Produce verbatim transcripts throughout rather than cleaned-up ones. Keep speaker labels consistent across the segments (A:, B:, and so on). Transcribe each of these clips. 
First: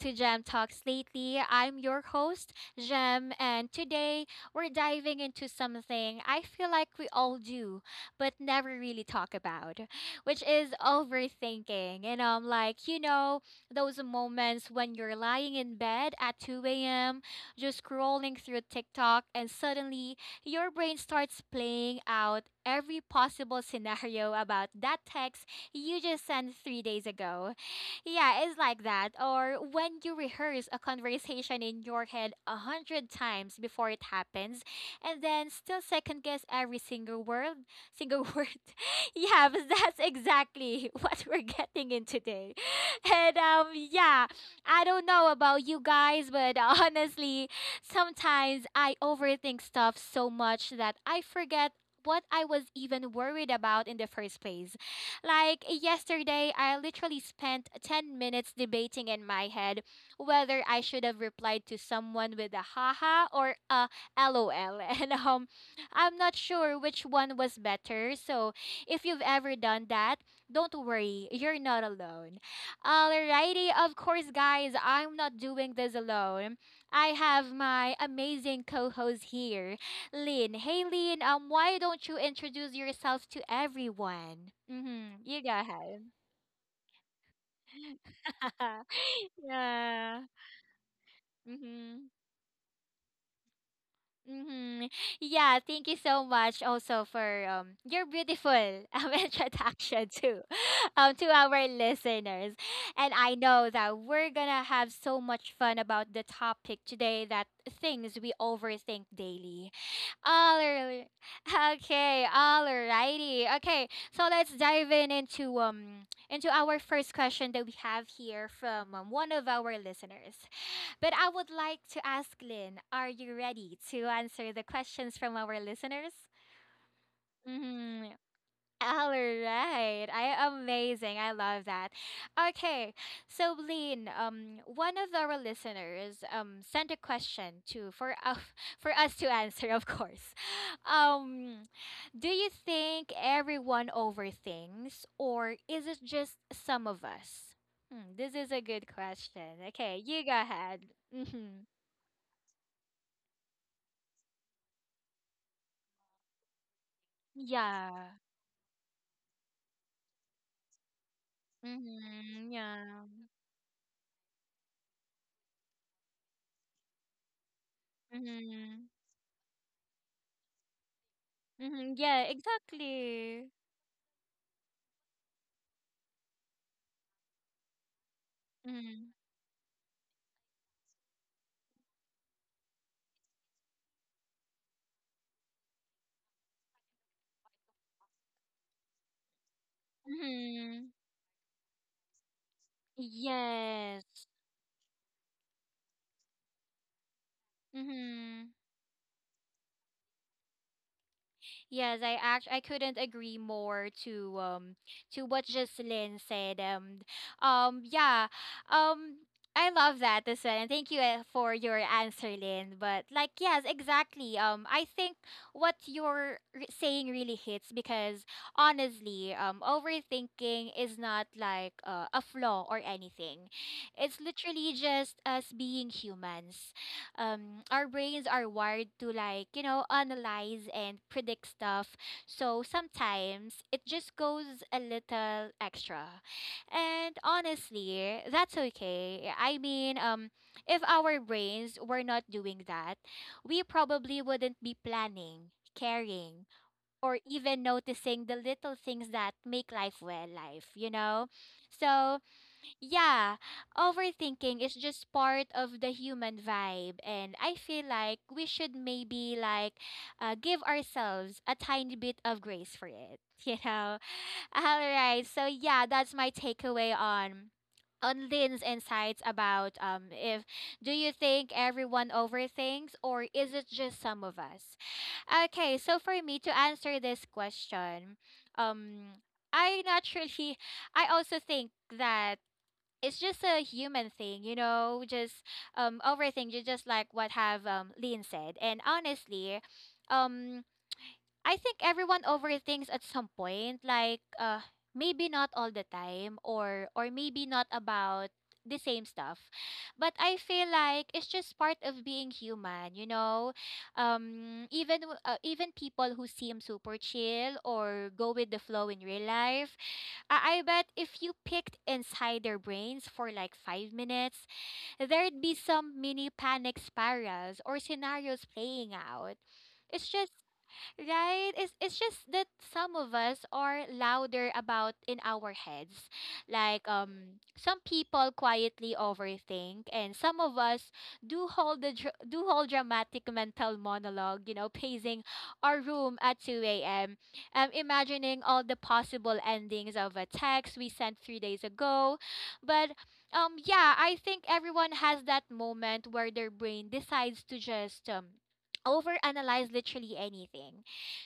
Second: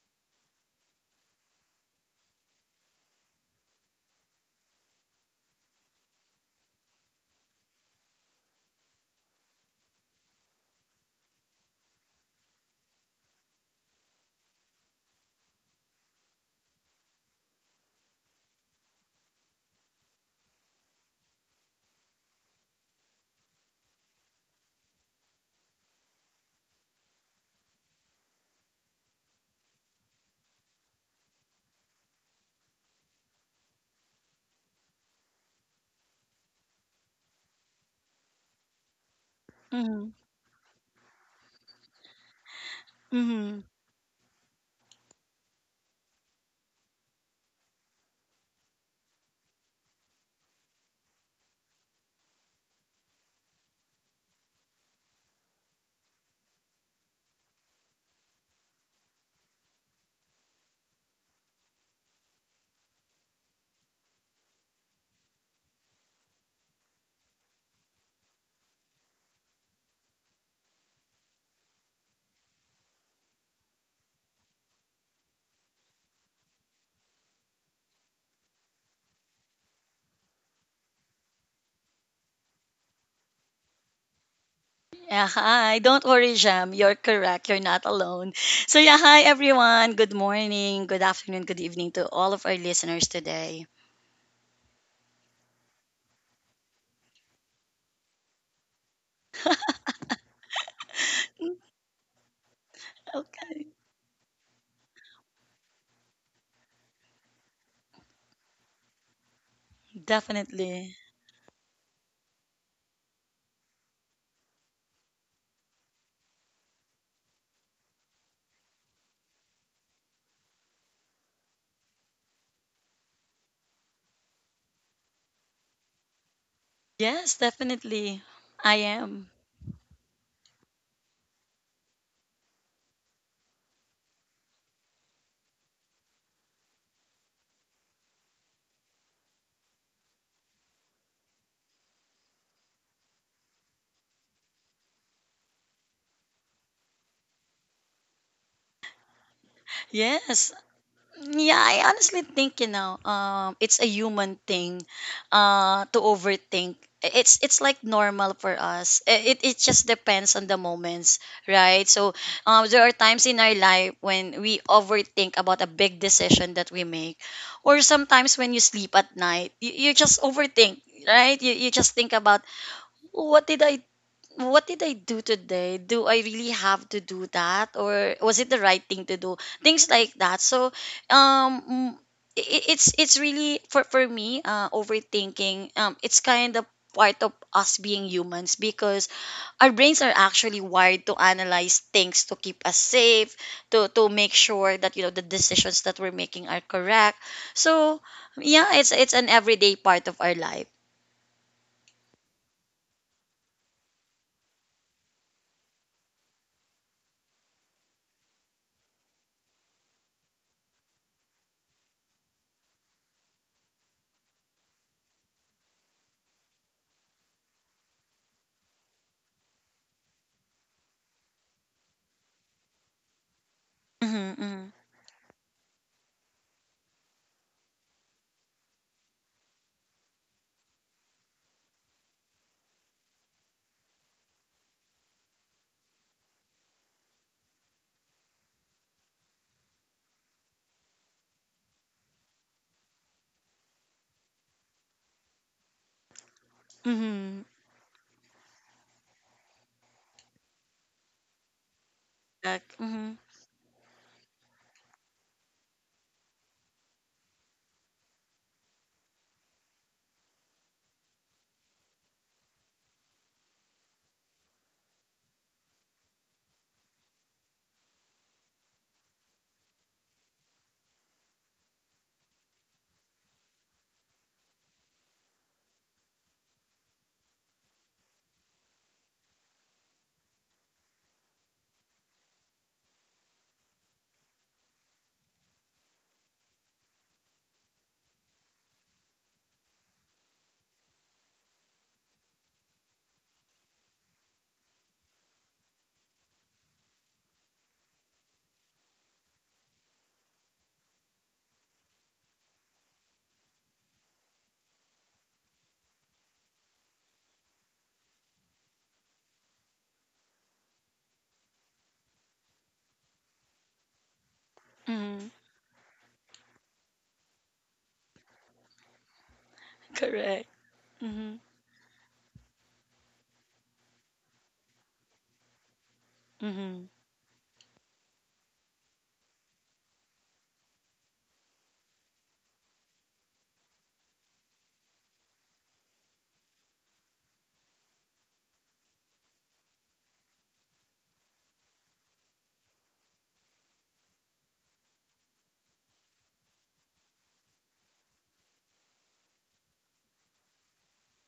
A: to Gem Talks Lately. I'm your host, Gem, and today we're diving into something I feel like we all do, but never really talk about, which is overthinking. And I'm like, you know, those moments when you're lying in bed at two a m, just scrolling through TikTok, and suddenly your brain starts playing out every possible scenario about that text you just sent three days ago yeah, it's like that. Or when you rehearse a conversation in your head a hundred times before it happens, and then still second guess every single word, single word. Yeah, but that's
B: Mhm.
A: exactly what we're getting in today. And
B: Mhm.
A: um, yeah, I don't know about you guys, but honestly, sometimes I overthink stuff so much that I forget what I was even worried about in the first place. Like yesterday, I literally spent ten minutes debating in my head whether I should have replied to someone with a haha or a lol. And um, I'm not sure which one was better. So if you've ever done that, don't worry, you're not alone. Alrighty, of course, guys, I'm not doing this alone. I have my amazing co host here. Lynn. Hey, Lynn. Um, why don't you introduce yourself to everyone? Mm-hmm.
B: Yeah,
A: You go
B: hi.
A: ahead.
B: Don't worry, Jam. You're correct. You're not alone. So, yeah, hi, everyone. Good
A: Yeah.
B: morning, good afternoon, good evening
A: Mm-hmm.
B: to all of our listeners today.
A: Mm-hmm. Yeah, thank you so much also for um your beautiful um, introduction too um to our listeners. And I
B: Okay.
A: know that we're gonna have so much fun about the topic today that things we overthink daily. All
B: Definitely.
A: right. Okay, alrighty. Okay, so let's dive in into um into our first question that we have here from um, one of our listeners. But I would like to ask Lynn, are you ready to answer the questions from our listeners?
B: Yes,
A: Mm-hmm.
B: definitely. I
A: All
B: am.
A: right. I amazing. I love that. Okay. So Lean, um one of our listeners um sent a question to for uh, for us to answer, of course. Um do you think everyone overthinks or is it just some of us? Hmm, this is a good question. Okay, you go
B: Yes.
A: ahead.
B: Yeah,
A: Mhm.
B: I honestly think, you know, um, it's a human thing, uh, to overthink. It's it's like
A: Yeah.
B: normal for us. It it just depends on the moments, right? So,
A: Mhm.
B: um, there are times
A: Yeah.
B: in our life when we overthink about a big decision that we make, or sometimes when you
A: Mhm.
B: sleep at night, you, you just overthink, right? You you just
A: Mhm.
B: think
A: Yeah,
B: about what
A: exactly.
B: did I what did I do today? Do I really have to do that, or was it the right thing
A: Mm-hmm.
B: to do? Things like that. So, um, it, it's it's really for for me, uh, overthinking. Um, it's kind of part of us being humans because our brains are actually
A: Mm-hmm.
B: wired to analyze things to keep us safe, to to make
A: Yes.
B: sure that you know the decisions that we're making are correct. So,
A: Mm-hmm.
B: yeah, it's it's an everyday part of our life.
A: Yes, I act I couldn't agree more to um to what Jocelyn said. Um um yeah. Um I love that as well. And thank you uh, for your answer, Lynn. But like yes, exactly. Um I think what you're r- saying really hits because honestly, um overthinking is not like uh, a flaw or anything. It's
B: Mm-hmm,
A: literally just us being humans. um our brains are wired to like you know analyze and predict stuff, so sometimes it just goes a little extra, and honestly that's okay. I mean um if our brains were not doing that, we probably wouldn't be planning, caring, or
B: mm-hmm,
A: even noticing the little things that make life well life, you know. So
B: mm-hmm.
A: yeah, overthinking is just part of the human vibe, and I feel like we should maybe like uh, give ourselves a tiny bit of grace for it, you know. All right, so yeah, that's my takeaway on on Lynn's insights about um if do you think everyone overthinks or is it just some of us? Okay, so for me to answer this question, um, I naturally, I also think that it's just a human thing, you know, just um overthink. overthinking, just like what have um Lynn said. And honestly, um I think everyone overthinks at some point, like uh maybe not all the time or or maybe not about the same stuff. But I feel like it's just part of being human, you know. Um even w- uh, even people who seem super chill or go with the flow in real life, I, I bet if you picked inside their brains for like five minutes, there'd be some mini panic spirals or scenarios playing out. It's just—
B: Correct. Mhm.
A: Right? It's it's just that some of us are louder about in our heads.
B: Mhm.
A: Like um some people quietly overthink and some of us do hold the dr- do hold dramatic mental monologue, you know, pacing our room at two a m. Um imagining all the possible endings of a text we sent three days ago. But um yeah, I think everyone has that moment where their brain decides to just um overanalyze literally anything.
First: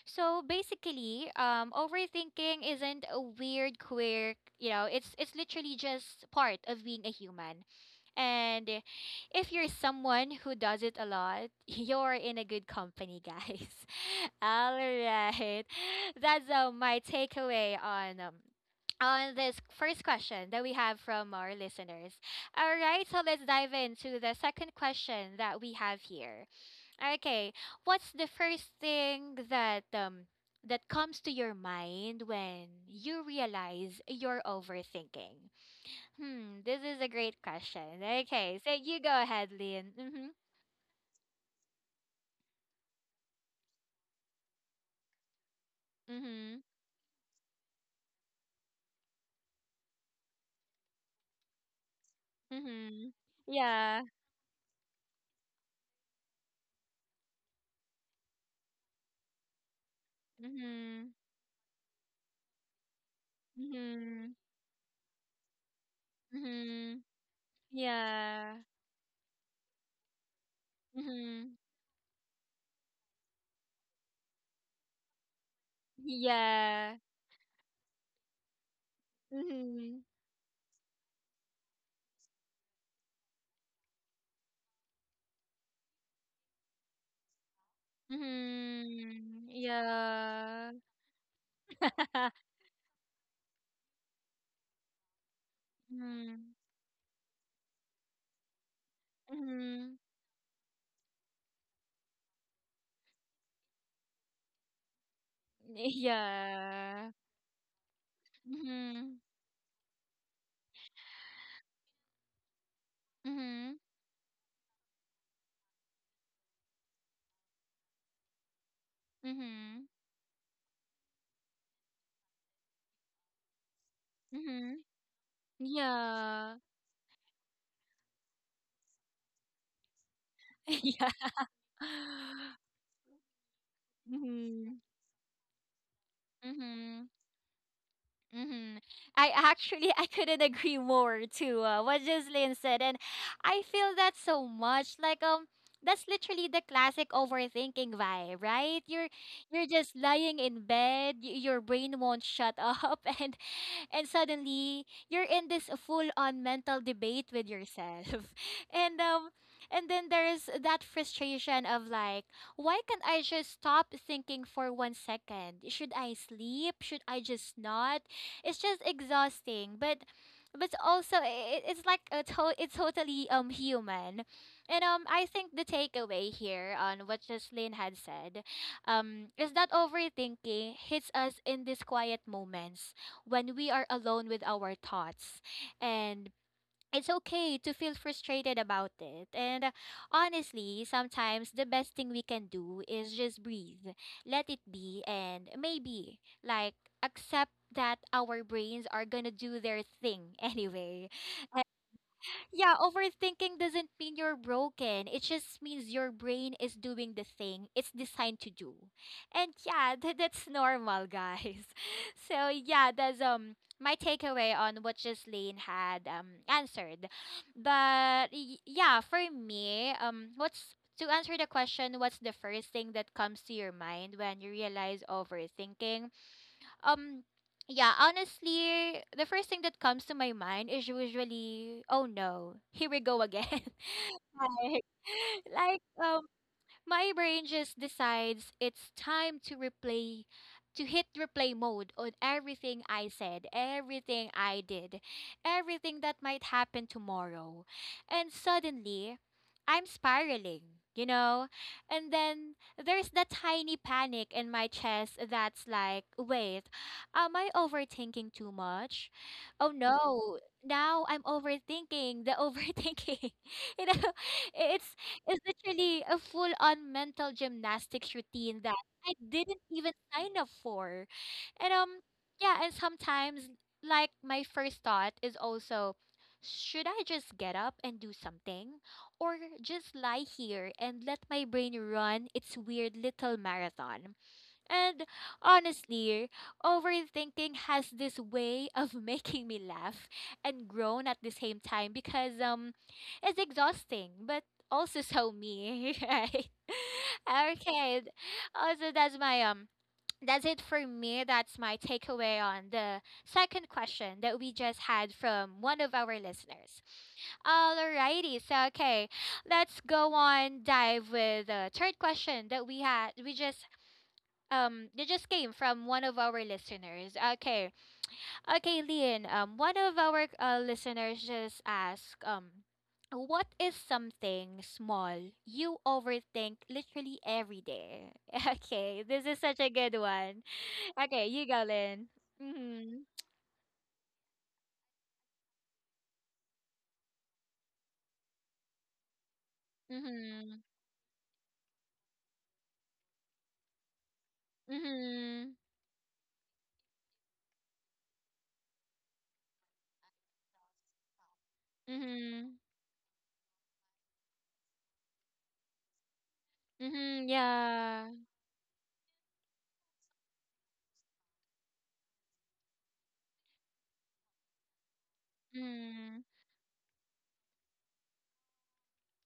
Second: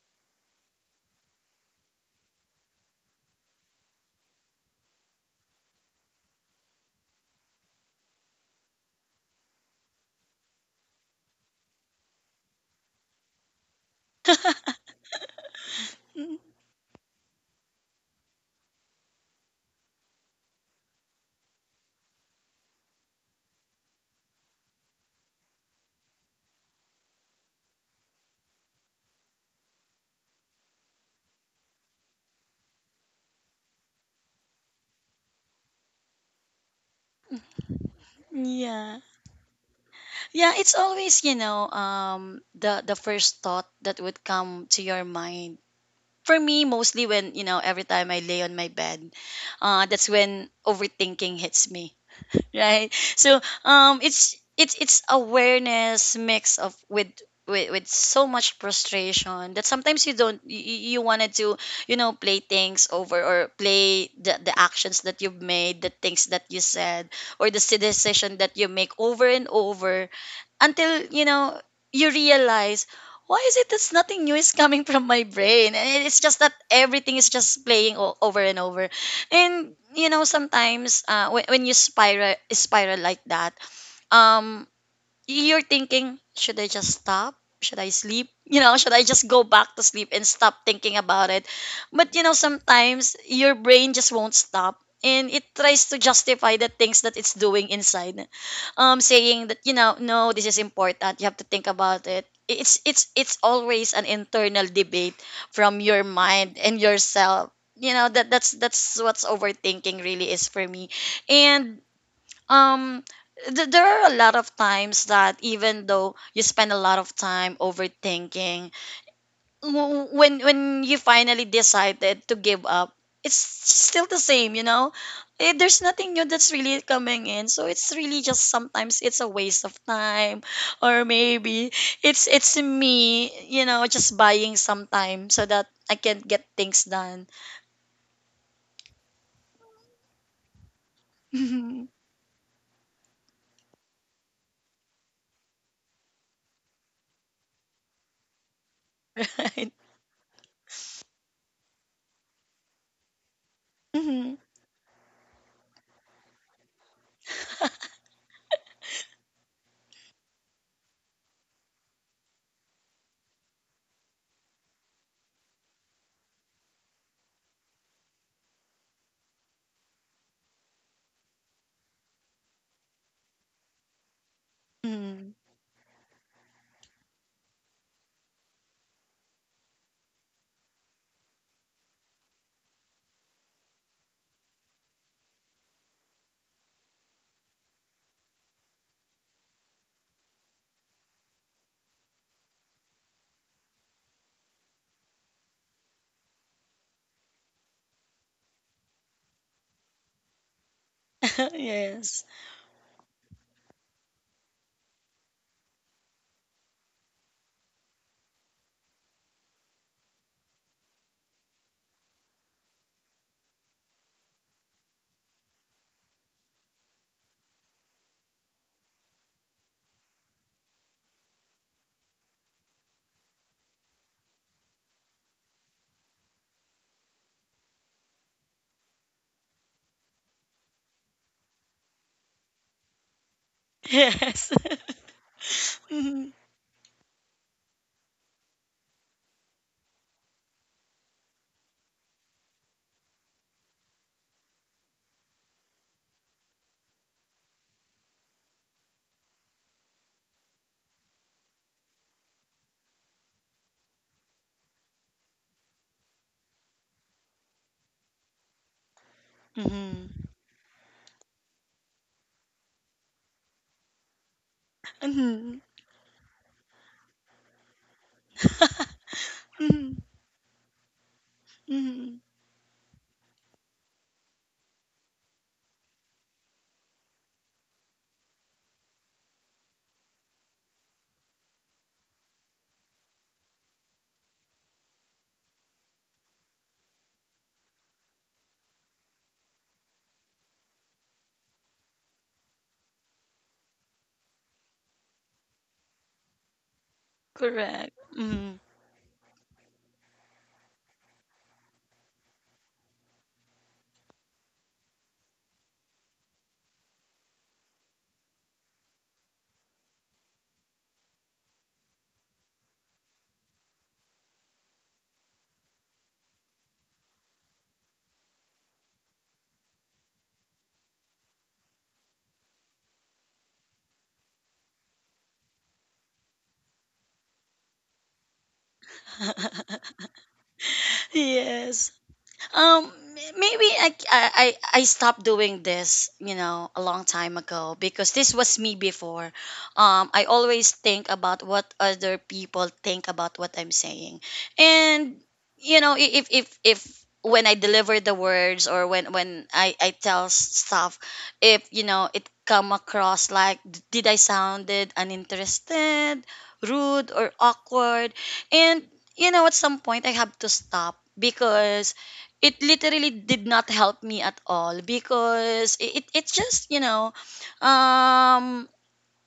A: So basically, um, overthinking isn't a weird quirk. You know, it's it's literally just part of being a human. And uh, if you're someone who does it a lot, you're in a good company, guys. All right,
B: Mm.
A: that's uh, my takeaway on um, on this first question that we have from our listeners. All right, so let's dive into the second question that we have here. Okay. What's the first thing that um that comes to your mind when you realize you're overthinking? Hmm, this is a great question. Okay, so
B: Yeah.
A: you go ahead, Lynn. Mhm.
B: Yeah, it's always, you know, um the the first thought that would come to your mind. For
A: Mhm.
B: me, mostly when, you know, every time I lay on my bed, uh that's when overthinking hits me. Right.
A: Mhm.
B: So um
A: Yeah.
B: it's it's it's awareness mix of with with, with so much frustration that sometimes you don't you, you you
A: Mhm.
B: wanted to you know play things over or play the,
A: Mhm.
B: the actions that you've made, the things that you
A: Mhm.
B: said or the s- decision that
A: Yeah.
B: you make over and over until you know
A: Mhm.
B: you realize, why is it that nothing new is coming from my brain and it's just that
A: Yeah.
B: everything is just playing o- over and over? And
A: Mhm.
B: you know sometimes uh, when, when you spiral spiral like that, um you're thinking, should I just stop? Should I sleep? You know, should I just go
A: Mhm.
B: back to sleep and stop
A: Yeah.
B: thinking about it? But you know, sometimes your brain just won't stop and it tries to justify
A: Mhm.
B: the things that it's doing inside. Um, saying that, you know,
A: Mhm.
B: no, this is important. You have to think about it. It's it's it's always an internal debate from your mind and
A: Yeah.
B: yourself. You know, that that's that's
A: Mhm.
B: what's overthinking really is for me. And um, th-
A: Mhm.
B: there are a lot of times that even though you spend a lot of time overthinking,
A: Mhm.
B: w- when when you finally decided to give up, it's still the same, you
A: Mhm.
B: know. Eh, there's nothing new that's
A: Yeah.
B: really coming in, so it's really just sometimes it's a waste of time, or
A: Yeah.
B: maybe it's it's me, you know, just buying
A: Mhm.
B: some time so that I can get things
A: Mhm.
B: done.
A: Mm-hmm. I actually I couldn't agree more to uh,
B: Mhm,
A: what Jocelyn said, and I feel that so much. Like um, that's literally the classic overthinking vibe, right? You're you're
B: right.
A: just lying in bed, y- your brain won't shut up, and and suddenly you're in this full-on mental debate with yourself, and um, and then there's that frustration of like, why can't I just stop thinking for one second? Should I sleep? Should I just not? It's just exhausting, but but also it, it's like a to- it's totally um human. And um I
B: Mm-hmm.
A: think the takeaway here on what Jocelyn had said um is that overthinking hits us in these quiet moments when we are alone with our thoughts, and it's okay to feel frustrated about it. And uh, honestly, sometimes the best thing we can do is just breathe, let it be, and maybe, like, accept that our brains are gonna do their thing anyway.
B: Yes.
A: Yeah, overthinking doesn't mean you're broken. It just means your brain is doing the thing it's designed to do. And yeah, th- that's normal, guys. So yeah, that's um my takeaway on what Jocelyn had um answered. But y- yeah, for me, um what's to answer the question, what's the first thing that comes to your mind when you realize overthinking? Um, yeah, honestly, the first thing that comes to my mind is usually, oh no, here we go again.
B: Yes.
A: Like, like um, my brain just decides it's time to replay, to hit replay mode on everything I said, everything I did, everything that might happen tomorrow. And suddenly, I'm spiraling, you know? And then there's that tiny panic in my chest that's like, wait, am I overthinking too much? Oh
B: Mhm.
A: no, now I'm overthinking the overthinking. You know, it's is
B: Mhm.
A: literally a full-on mental gymnastics routine that I didn't even
B: Mhm.
A: sign up for. And um,
B: Mhm.
A: yeah, and sometimes like my first thought is also, should I just get up and do something? Or just lie here and let my brain run its weird little marathon? And honestly, overthinking has this way of making me laugh and groan at the same time because um it's exhausting, but also so me, right?
B: Correct.
A: Okay. th-
B: Mhm.
A: Also that's my um that's it for me. That's my takeaway on the second question that we just had from one of our listeners. Alrighty, so okay, let's go on dive with the third question that we had we just um they just came from one of our listeners. Okay. Okay, Leon, um one of our uh, listeners just asked um what is something small you overthink literally every day? Okay, this is such a good one. Okay, you go,
B: Yes.
A: Lynn.
B: Um,
A: Mhm.
B: maybe I, I i I stopped doing this you know a long time ago because this was me before. Um, I
A: Mhm.
B: always think about what other people think about what I'm saying, and
A: Mhm.
B: you know i- if if if, when I deliver the words, or when when i i tell s- stuff, if you know it
A: Mhm.
B: come across like, d- did I sounded uninterested, rude
A: Mhm.
B: or
A: Yeah.
B: awkward? And you know at some point I have to stop because it literally did not help me at all because it, it
A: Mhm.
B: it's just you know, um,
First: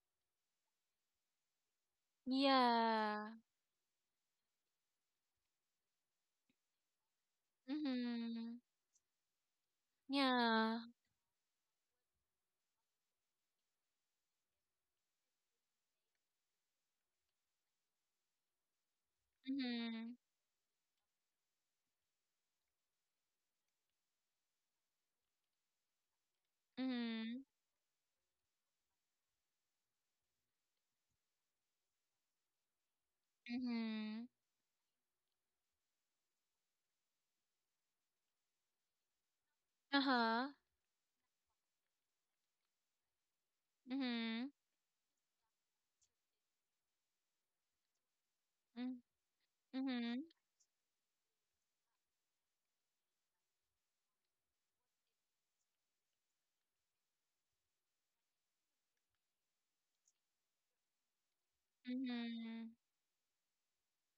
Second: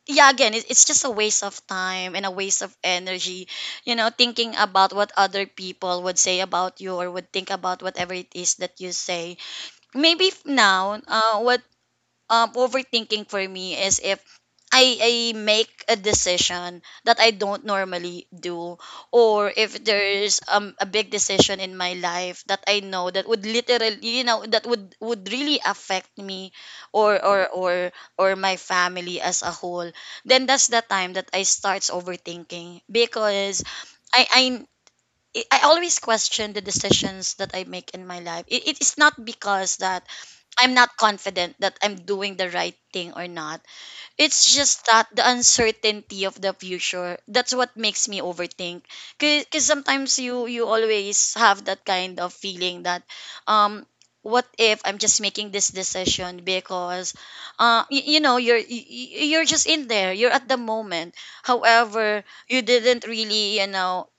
B: yeah, again it, it's just a waste of time and a waste of
A: Yeah.
B: energy, you know, thinking about what other people would say about you or would think about whatever it is
A: Mhm.
B: that you say. Maybe f-
A: Yeah.
B: now uh, what um overthinking for me is if I, I make a decision that I don't normally do, or if
A: Mhm.
B: there's um a big decision in my life that I know that would literally, you know, that would would really affect me, or
A: Mhm.
B: or or or my family as a whole, then that's the time that I starts overthinking because I
A: Mhm.
B: I I always question the decisions that I make in my life. It, it is not because that
A: Uh-huh.
B: I'm not confident that I'm doing the right thing or not.
A: Mhm.
B: It's just that the uncertainty of the future. That's what makes me overthink.
A: Mm.
B: Because sometimes
A: Mhm.
B: you you always have that kind of feeling that, um, what if I'm just making this decision because, uh, you, you know, you're y- y- you're just in there. You're at the moment. However, you
A: Mhm.
B: didn't really, you know,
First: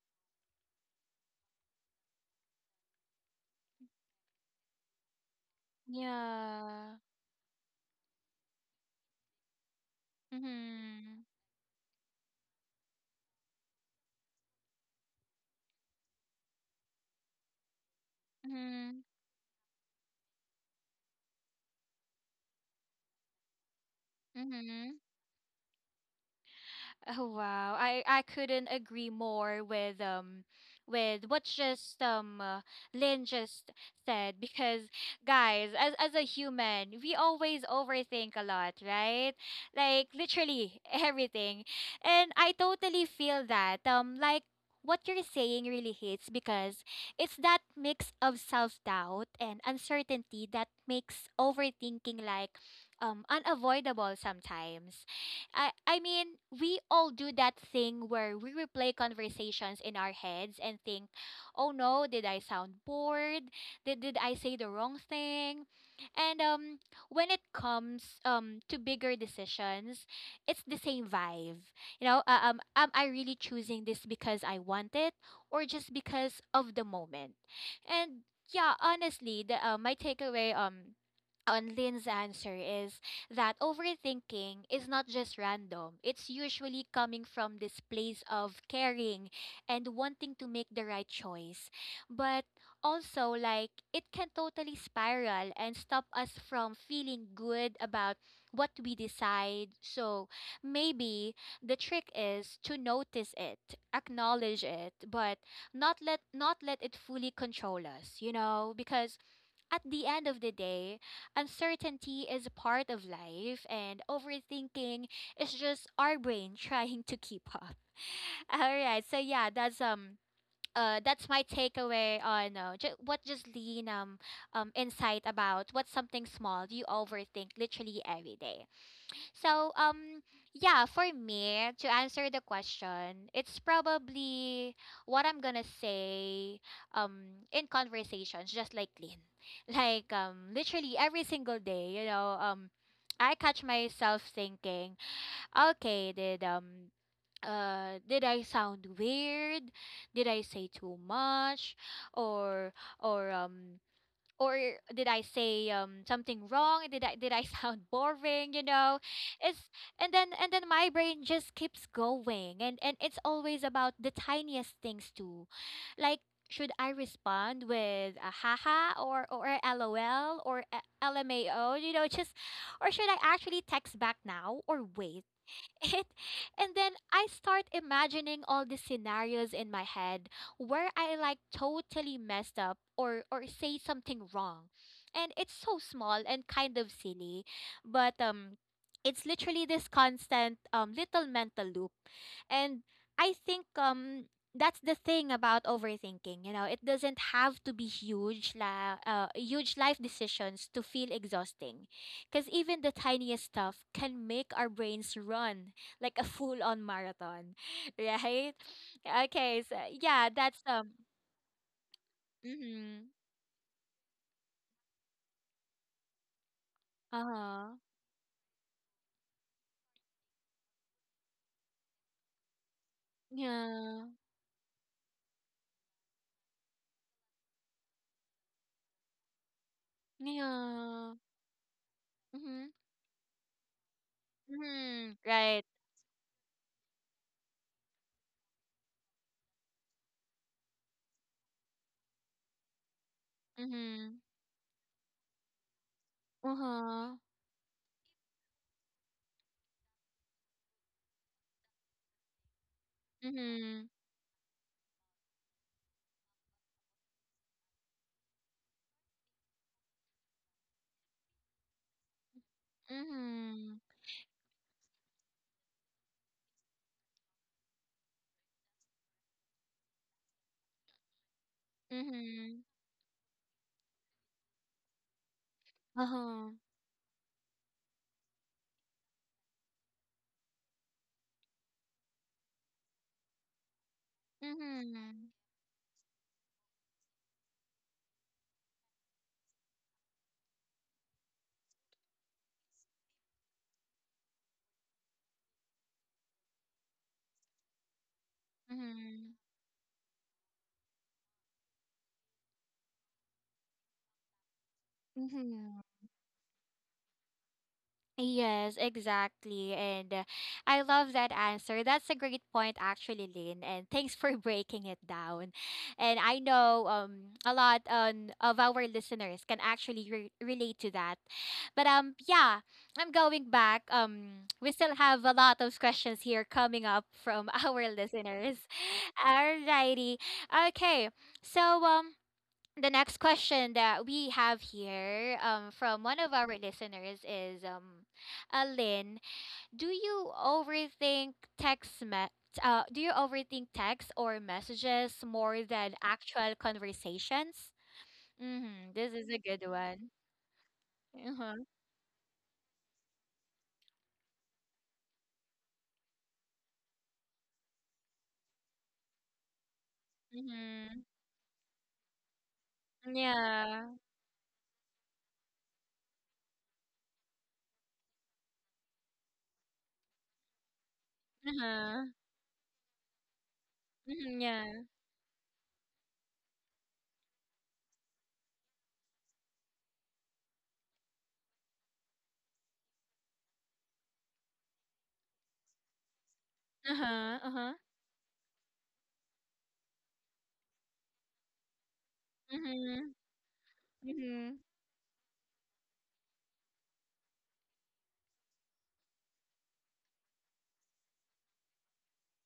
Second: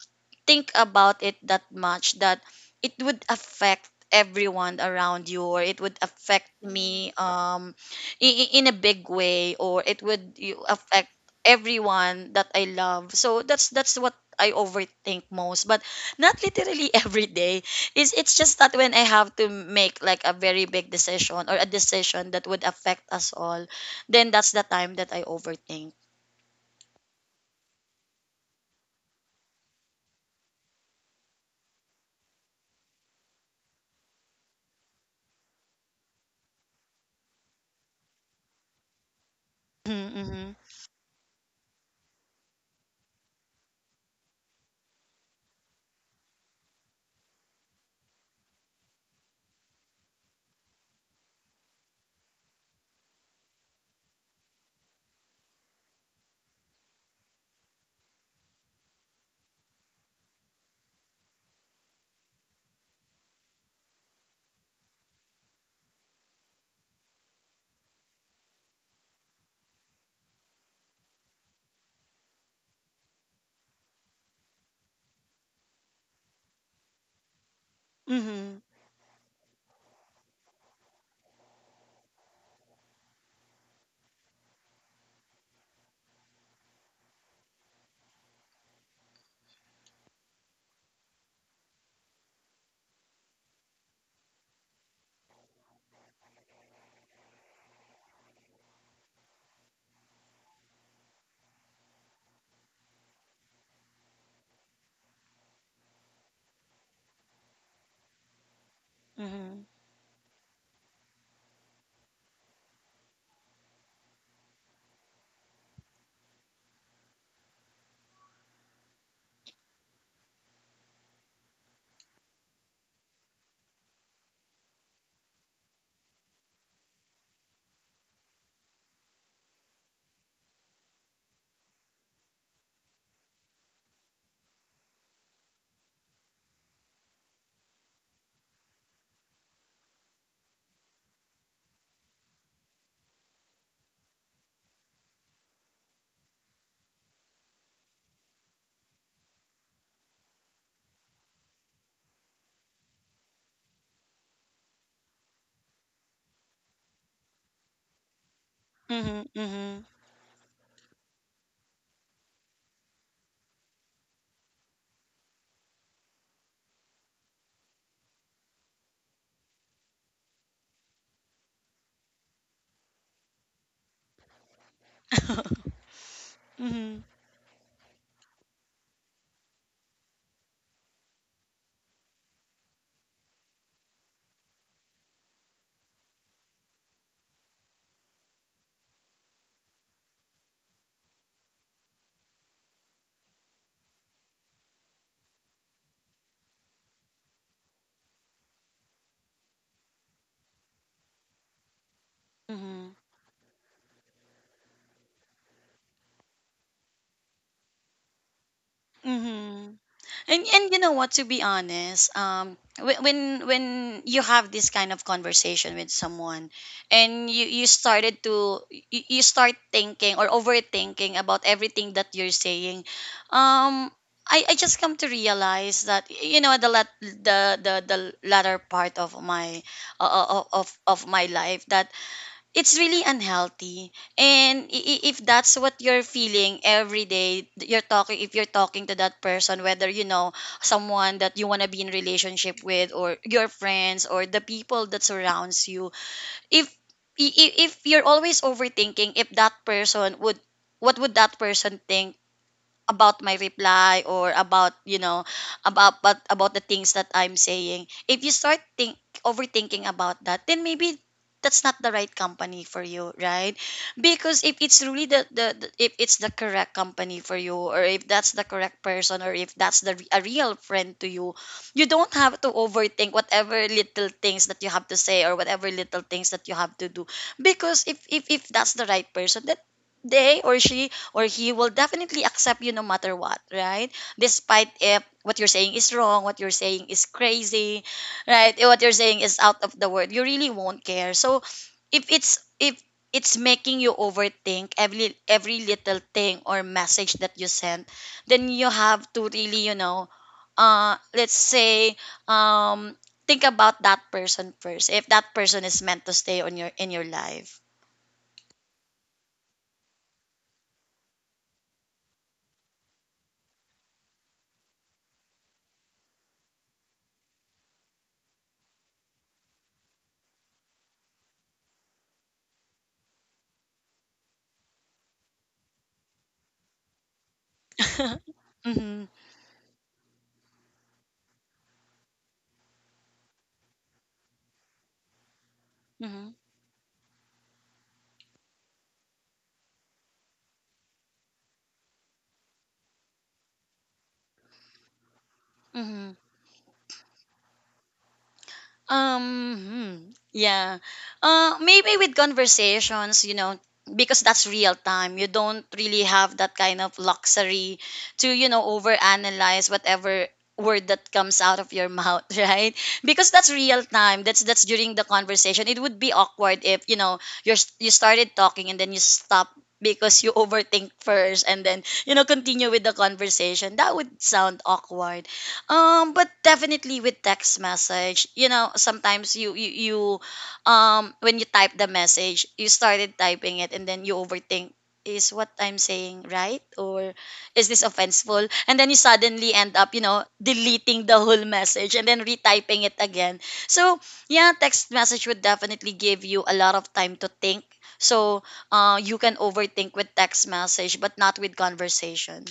B: think about it that much, that it would affect everyone around you or it would affect
A: Yeah.
B: me um in, in a big way, or it would you affect
A: Mhm.
B: everyone that I love. So that's that's what I overthink most, but not literally every day. Is it's just that when I
A: Mhm.
B: have to make like a very big decision or a decision that would affect us all, then that's the time
A: Mhm.
B: that I overthink.
A: Oh wow. I I couldn't agree more with um with what just um uh, Lynn just said because guys, as as a human, we always overthink a lot, right? Like
B: Mm-hmm.
A: literally everything. And I totally feel that. Um like what you're saying really hits because it's that mix of self-doubt and uncertainty that makes overthinking like um unavoidable sometimes. I I mean, we all do that thing where we replay conversations in our heads and think, "Oh no, did I sound bored? Did did I say the wrong thing?" And um when it comes um to bigger decisions, it's the same vibe. You know, uh, um am I really choosing this because I want it or just because of the moment? And
B: Mm-hmm.
A: yeah, honestly, the uh, my takeaway um on Lynn's answer is that overthinking is not just random. It's usually coming from this place of caring and wanting to make the right choice. But also, like, it can totally spiral and stop us from feeling good about what we decide. So maybe the trick is to notice it, acknowledge it, but not let not let it fully control us, you know, because
B: Mm-hmm.
A: at the end of the day, uncertainty is a part of life, and overthinking is just our brain trying to keep up. All right, so yeah, that's um. Uh, that's my takeaway on uh, ju- what just lean um, um insight about what's something small you overthink literally every day. So, um, yeah, for me, to answer the question, it's probably what I'm gonna say, um, in conversations, just like Lynn. Like, um, literally every single day, you know, um, I catch myself thinking, okay, did, um, uh, did I sound weird? Did I say too much? Or, or, um, or did I say um something wrong? Did I did I sound boring? You know,
B: Mm-hmm.
A: it's
B: Mm-hmm.
A: and then and then my brain just keeps going, and and it's always about the tiniest things too, like should I respond with a haha or or a lol or a lmao? You know, just or should I actually text back now or wait? It, and then
B: Mhm,
A: I start imagining all the scenarios in my head where I like totally messed up or or say something wrong. And it's so small and kind of silly, but um it's literally this constant um little mental loop. And I think um that's the thing about overthinking, you know, it doesn't have to be huge la- uh, huge life decisions to feel exhausting because even the
B: mhm,
A: tiniest stuff can make our brains run like a full on marathon, right? Okay, so
B: mhm.
A: yeah,
B: And
A: that's
B: and you
A: um.
B: know what? To be honest, um, whe-
A: Mhm.
B: when when you have this kind of conversation with someone,
A: Uh
B: and you you
A: huh.
B: started to you, you start thinking or overthinking about everything that you're saying, um,
A: Yeah.
B: I, I just come to realize that you know the lat- the the, the latter part of my uh, of of of
A: Yeah.
B: my life, that
A: Mhm.
B: it's really unhealthy, and i- i-
A: Mhm.
B: if that's
A: Right.
B: what you're feeling every day, th- you're talking, if you're talking to that person, whether you know someone that you want to be in relationship with, or your friends,
A: Mhm.
B: or the people that surrounds you,
A: Uh
B: if
A: huh.
B: i- i- if you're always overthinking, if that person would, what would that person think about my
A: Mhm.
B: reply, or about you know about about, about the things that I'm saying? If you start think overthinking about that, then maybe that's not the right company for you, right?
A: Mhm.
B: Because if it's really the, the, the if it's the correct company for you, or if that's the correct person, or if that's the a real friend to you, you don't have to
A: Mhm.
B: overthink whatever little things that you have to say or whatever little
A: Uh
B: things that you
A: huh.
B: have to do, because if if, if that's the right person, that they or she or he will definitely accept you no matter what, right? Despite if
A: Mhm.
B: what you're saying is wrong, what you're saying is crazy, right? If what you're saying is out of the word, you really won't care. So if it's if it's making you overthink every every little thing or message that you send, then you have to
A: Mhm.
B: really, you know, uh, let's say um think about that person first, if that person is
A: Mhm.
B: meant to stay on your in your life.
A: Yes, exactly. And uh, I love that answer. That's a great point, actually, Lynn. And thanks for breaking it down. And I know um, a lot on, of our listeners can actually re- relate to that. But um, yeah, I'm going back. Um, we still have a lot of questions here coming up from our listeners.
B: Mhm.
A: Alrighty. Okay. So um, the next question that we have here um, from one
B: Mhm.
A: of our listeners is um, Alin, do you overthink text me- uh, do you overthink text or messages more than
B: Mhm.
A: actual conversations? Mm-hmm. This
B: Um,
A: is a good
B: hmm,
A: one.
B: yeah. Uh,
A: Uh-huh.
B: maybe with conversations, you know, because that's real time. You don't really have that kind of luxury to, you know, overanalyze whatever word
A: Mm-hmm.
B: that comes out of your mouth, right? Because that's real
A: Yeah.
B: time. That's that's during the conversation. It would be awkward if, you know, you're you started talking and then you stop because you overthink first, and then
A: Uh-huh.
B: you know continue with the conversation, that would
A: Mm-hmm.
B: sound
A: Yeah.
B: awkward. Um, but definitely with text message, you know, sometimes you you, you um when you type the message, you started typing it and then you overthink, is what I'm saying right, or
A: Uh-huh.
B: is
A: Uh-huh.
B: this offenseful? And then you suddenly end up, you know, deleting the whole message and then retyping it
A: Mm-hmm.
B: again. So, yeah,
A: Mm-hmm.
B: text message would definitely give you a lot of time to think. So, uh, you can overthink with text message but not with conversation.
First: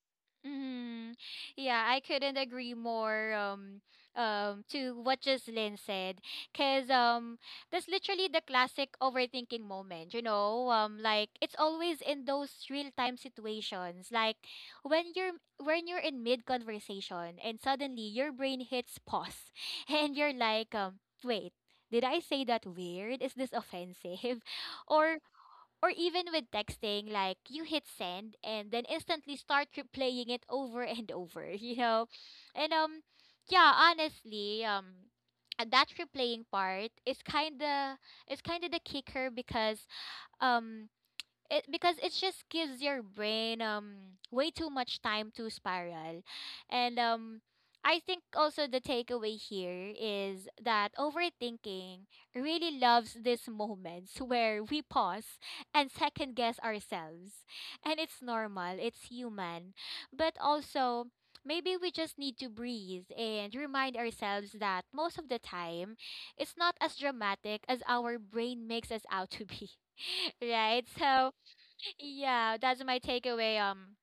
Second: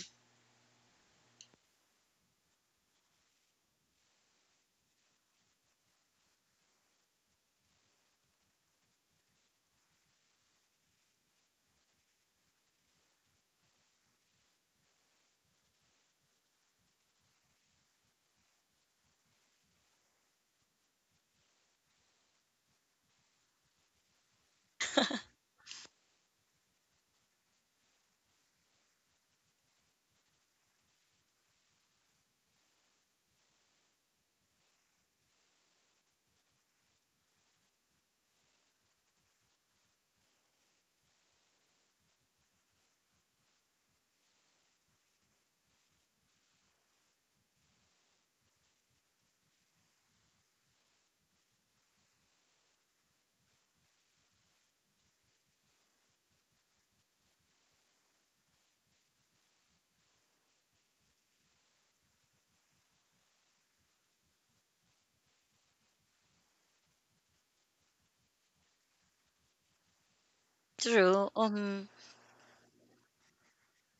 A: Mm, yeah, I couldn't agree more um um to what Jocelyn said cuz um that's literally the classic overthinking moment, you know? Um like it's always in those real-time situations like when you're when you're in mid conversation and suddenly your brain hits pause and you're like um wait, did I say that weird? Is this offensive? Or or even with texting, like you hit send and then instantly start replaying it over and over, you know? And um yeah, honestly, um and that replaying part is kinda is kinda the kicker because um it because it just gives your brain um way too much time to spiral and um I think also the takeaway here is that overthinking really loves these moments where we pause and second guess ourselves, and it's normal, it's human, but also maybe we just need to breathe and remind ourselves that most of the time, it's not as dramatic as our brain makes us out to be, right? So
B: True. Mhm.
A: yeah, that's my takeaway um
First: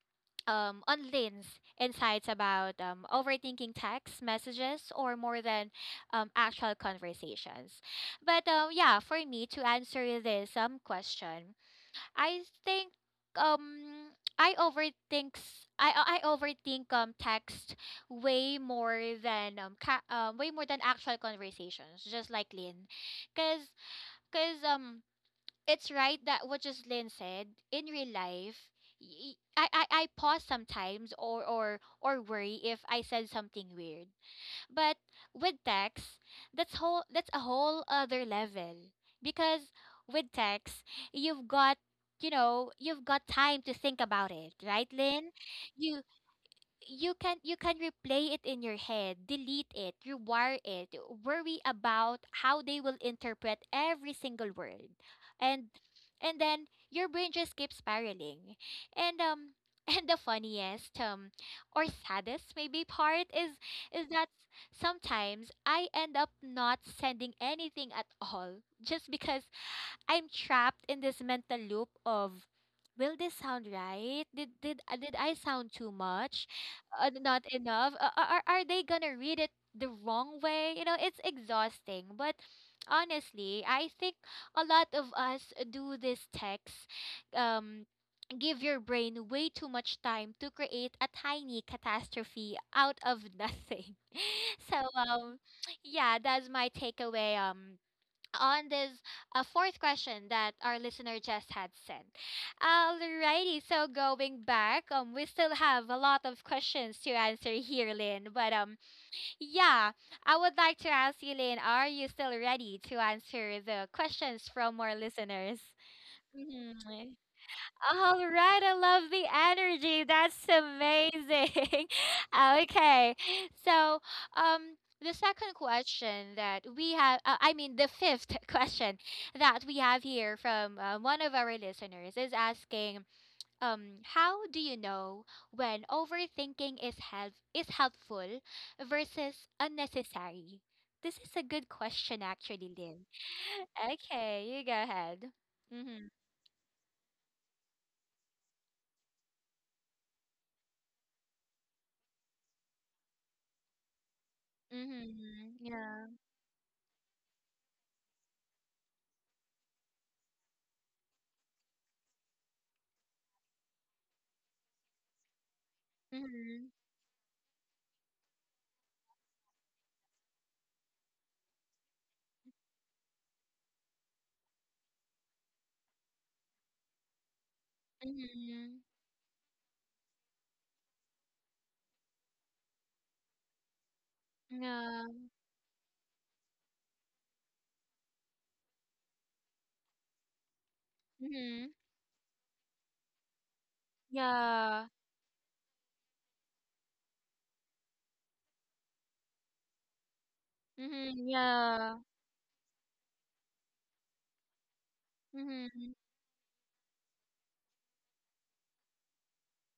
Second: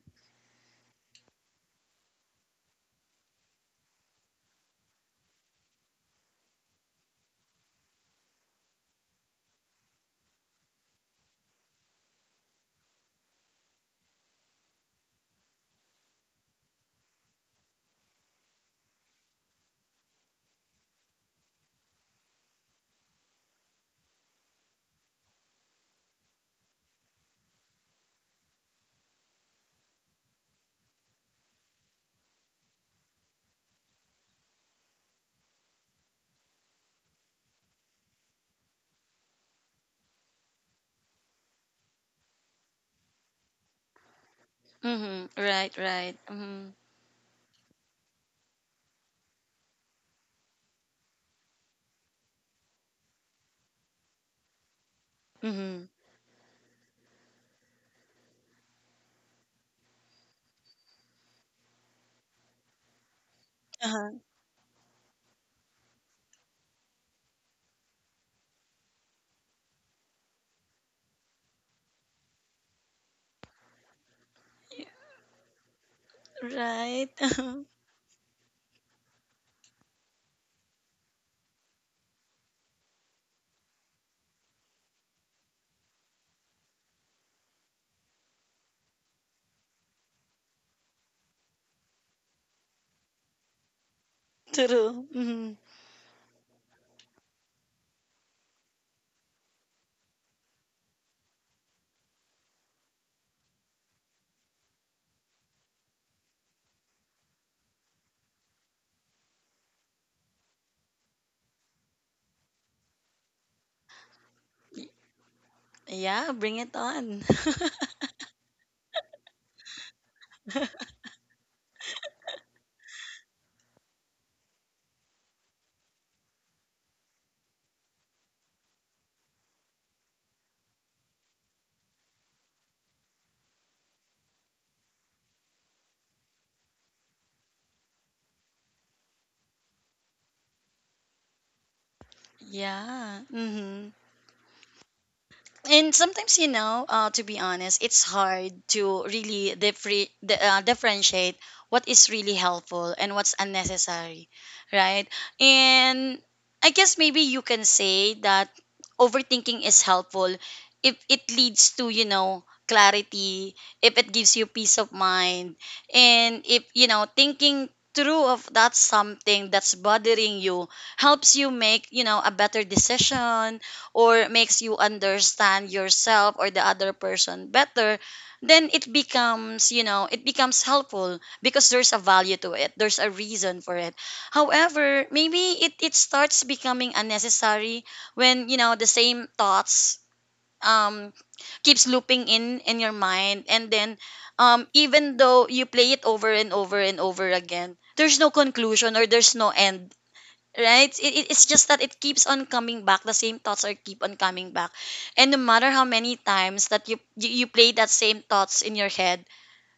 A: um on Lynn's insights about um overthinking text messages or more than um actual conversations. But um yeah, for me to answer this um question, I think um I overthink s- I I I overthink um text way more than um ca- um way more than actual conversations, just like Lynn. Cause cause um it's right that what Jocelyn said in real life. y- y- I, I, I pause sometimes or, or or worry if I said something weird. But with text, that's whole that's a whole other level because with text you've got, you know, you've got time to think about it, right,
B: Mm-hmm.
A: Lynn?
B: Right,
A: You
B: right. Mm-hmm.
A: you can you can replay it in your head, delete it, rewire it, worry about how they will interpret every single word. And
B: Mm-hmm.
A: and then your brain just keeps spiraling. And um and the funniest um or saddest maybe part is is
B: Uh-huh.
A: that sometimes I end up not sending anything at all just because I'm trapped in this mental loop of will this sound right? Did did
B: Yeah.
A: uh, did I sound too much? Uh,
B: Right.
A: not enough? Uh, are are are they gonna read it the wrong way? You know, it's exhausting. But honestly, I think a lot of us do this text, um give your brain way too much time to create a tiny catastrophe out of nothing. So
B: True.
A: um
B: Mm-hmm.
A: yeah, that's my takeaway um on this uh, fourth question that our listener just had sent. Alrighty, so going back, um, we still have a lot of questions to answer here, Lynn. But um, yeah, I would like to ask you, Lynn, are you still ready to answer the questions from our listeners?
B: Yeah, bring it
A: Mhm.
B: on.
A: All right, I love the energy. That's amazing. Okay. So, um the second question that we have uh, I mean the fifth question that we have here from uh, one of our listeners is asking um how do you know when overthinking is help is helpful versus unnecessary? This is a good question actually, Lynn.
B: Yeah. Mm-hmm.
A: Okay, you go ahead.
B: And
A: Mhm.
B: sometimes you know uh, to be honest, it's hard to really differ- di- uh, differentiate what is really helpful and what's unnecessary, right?
A: Mhm. Yeah.
B: And I guess maybe you can say that overthinking is helpful if it leads to, you know, clarity, if it gives you peace of mind, and if
A: Mhm.
B: you know thinking through of that something that's bothering you helps you make, you know, a better decision, or makes you understand yourself or the other person better, then
A: Mhm.
B: it becomes, you know, it becomes helpful because there's a value to it, there's a reason for it. However,
A: Yeah.
B: maybe it, it starts becoming unnecessary when, you know, the same thoughts um
A: Mhm.
B: keeps looping in in your mind, and then um
A: Yeah.
B: even though you play it over and over and over again, there's no conclusion, or there's no end, right? It, it-
A: Mhm.
B: it's just that it
A: Yeah.
B: keeps on coming back. The same thoughts are keep on coming back, and no matter how
A: Mhm.
B: many times that you you, you play that same thoughts in your head,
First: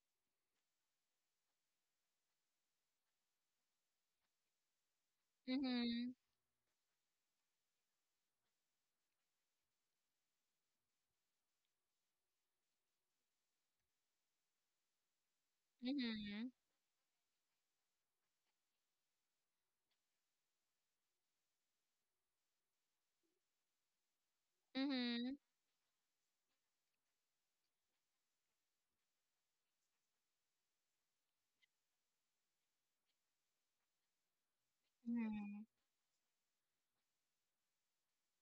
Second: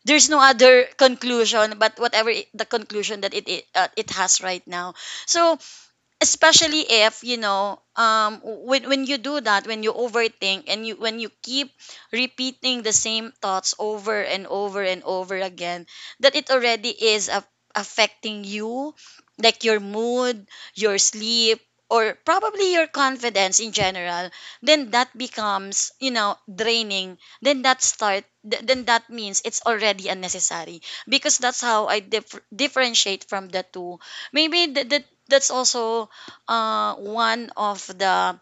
B: there's no other conclusion but whatever it- the conclusion that it it, uh, it has right now. So
A: Mhm.
B: especially if you know um when when you do that when you overthink and you when you keep repeating the same thoughts over and over and over again, that it
A: Mhm.
B: already is a- affecting you, like your mood, your sleep, or probably your confidence in general, then that
A: Mhm.
B: becomes, you know, draining. Then that start th- then that means it's already unnecessary, because that's how i dif- differentiate from the two. Maybe that that that's
A: Mhm.
B: also uh one of the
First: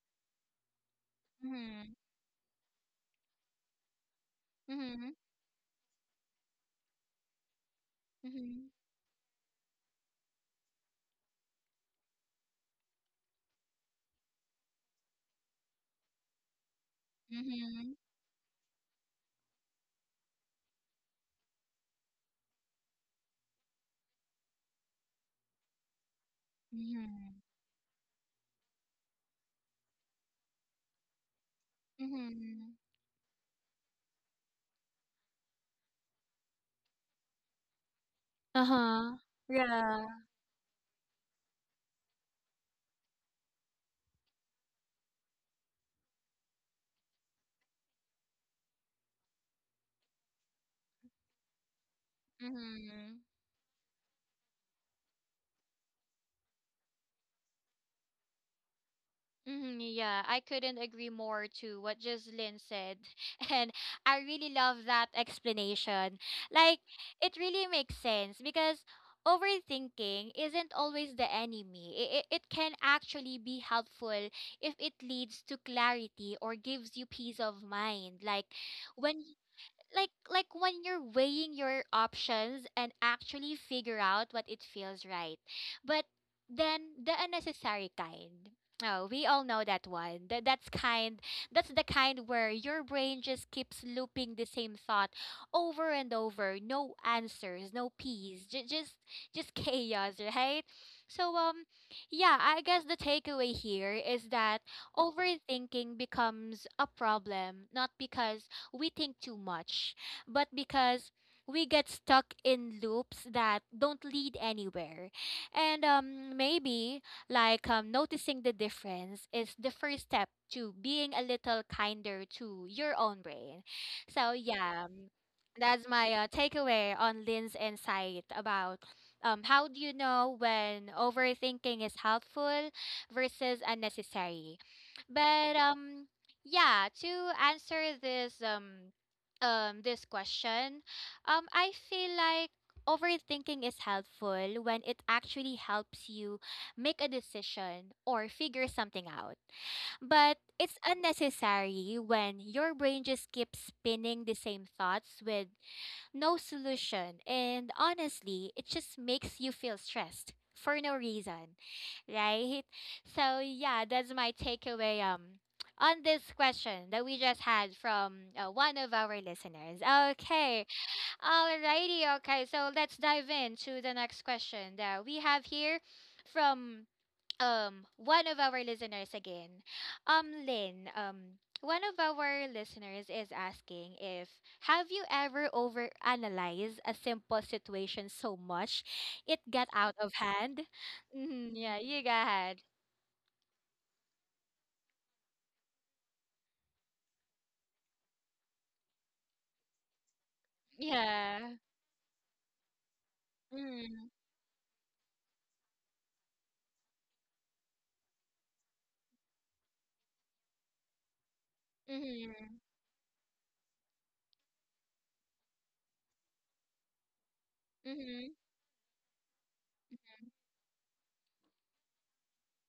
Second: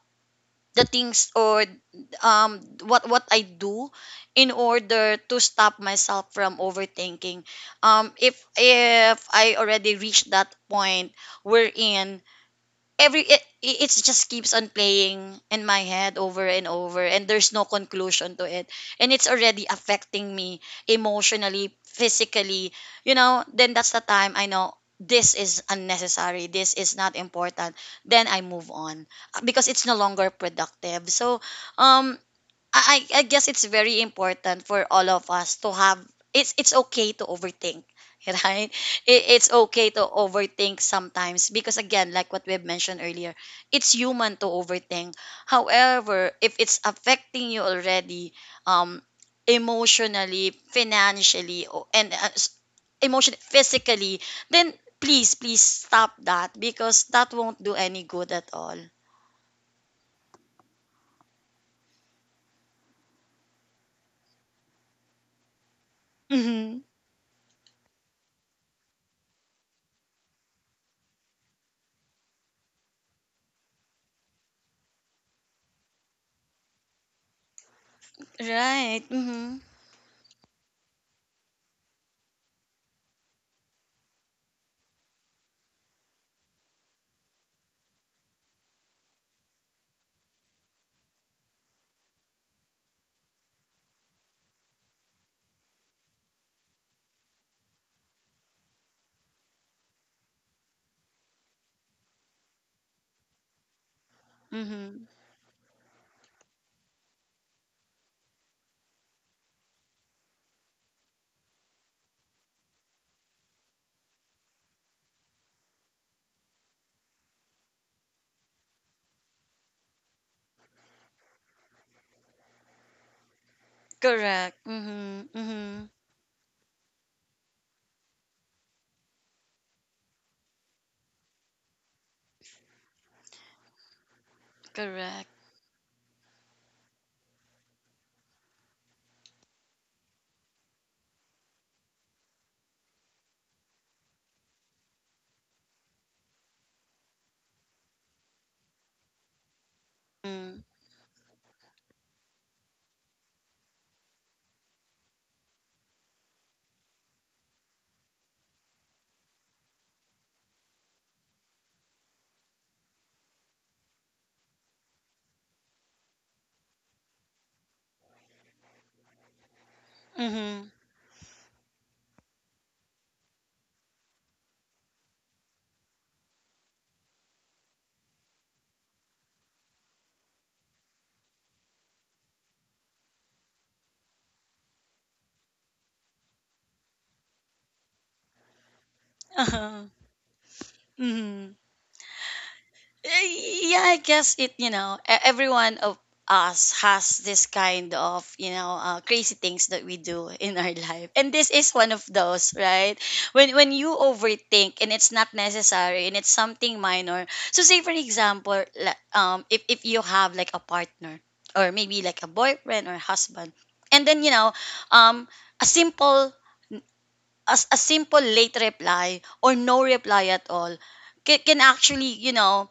B: the things, or
A: Mhm.
B: um what what I do in
A: Mhm.
B: order to stop myself from overthinking. Um if
A: Mhm.
B: if I already reached that point wherein every it, it just keeps on playing in my head over and over and there's no
A: Mhm.
B: conclusion to it, and it's already affecting me emotionally, physically, you know, then that's the time I know this is unnecessary, this is not
A: Mhm.
B: important. Then I move on, uh, because it's no longer productive. so um
A: Mhm.
B: I I I guess it's very important for all of us to have, it's it's okay to overthink, right?
A: Uh-huh.
B: It, it's okay to
A: Yeah.
B: overthink sometimes, because again, like what we've mentioned earlier, it's human to overthink. However, if it's affecting you already, um, emotionally, financially, o- and uh, s-
A: Mhm.
B: emotion physically, then please, please stop that, because that won't do any good at all.
A: Hmm, yeah, I couldn't agree more to what Jocelyn said. And I really love that explanation. Like,
B: Mm-hmm.
A: it really makes sense because overthinking isn't always the enemy. It, it, it can actually be helpful if it leads to clarity or gives you peace of mind. Like,
B: Right.
A: when
B: Mm-hmm.
A: like like when you're weighing your options and actually figure out what it feels right. But then the unnecessary kind. Oh, we all know that one. That that's kind. That's the kind where your brain just keeps looping the same thought over and over. No answers, no peace. J- just just chaos, right? So um yeah, I guess the takeaway here is that
B: Mm-hmm.
A: overthinking becomes a problem not because we think too much, but because we get stuck in loops that don't lead anywhere. And um, maybe like um, noticing the difference is the first step to being a little kinder to your own brain. So,
B: Correct.
A: yeah.
B: Mhm.
A: That's
B: Mhm.
A: my uh, takeaway on Lynn's insight about um, how do you know when overthinking is helpful versus unnecessary.
B: Correct.
A: But um, yeah, to answer this um, um, this question, um, I feel like overthinking is helpful when it actually helps you make a decision or figure something out. But
B: Mm.
A: it's unnecessary when your brain just keeps spinning the same thoughts with no solution. And honestly, it just makes you feel stressed for no reason, right? So yeah, that's my takeaway um on this question that we just had from uh, one of our listeners. Okay.
B: Mhm.
A: Alrighty. Okay. So let's dive into the next question that we have here from um one of our listeners again, um Lynn, um one of our listeners is asking if have you ever overanalyzed a simple situation so much it got
B: Uh-huh.
A: out of hand? Mm,
B: Mhm.
A: yeah, you got,
B: Y- Yeah, I guess it, you know, e- every one of us has this kind of, you know, uh, crazy things that we do in our life. And
A: yeah.
B: this is one of those, right? When when you
A: Mm.
B: overthink and it's not necessary and it's something minor. So say for example, la- um if if you have like a partner, or maybe like a
A: Mm-hmm.
B: boyfriend or husband, and then, you know, um a simple, as a simple
A: Mm-hmm.
B: late reply or no reply at all, can, can actually, you know,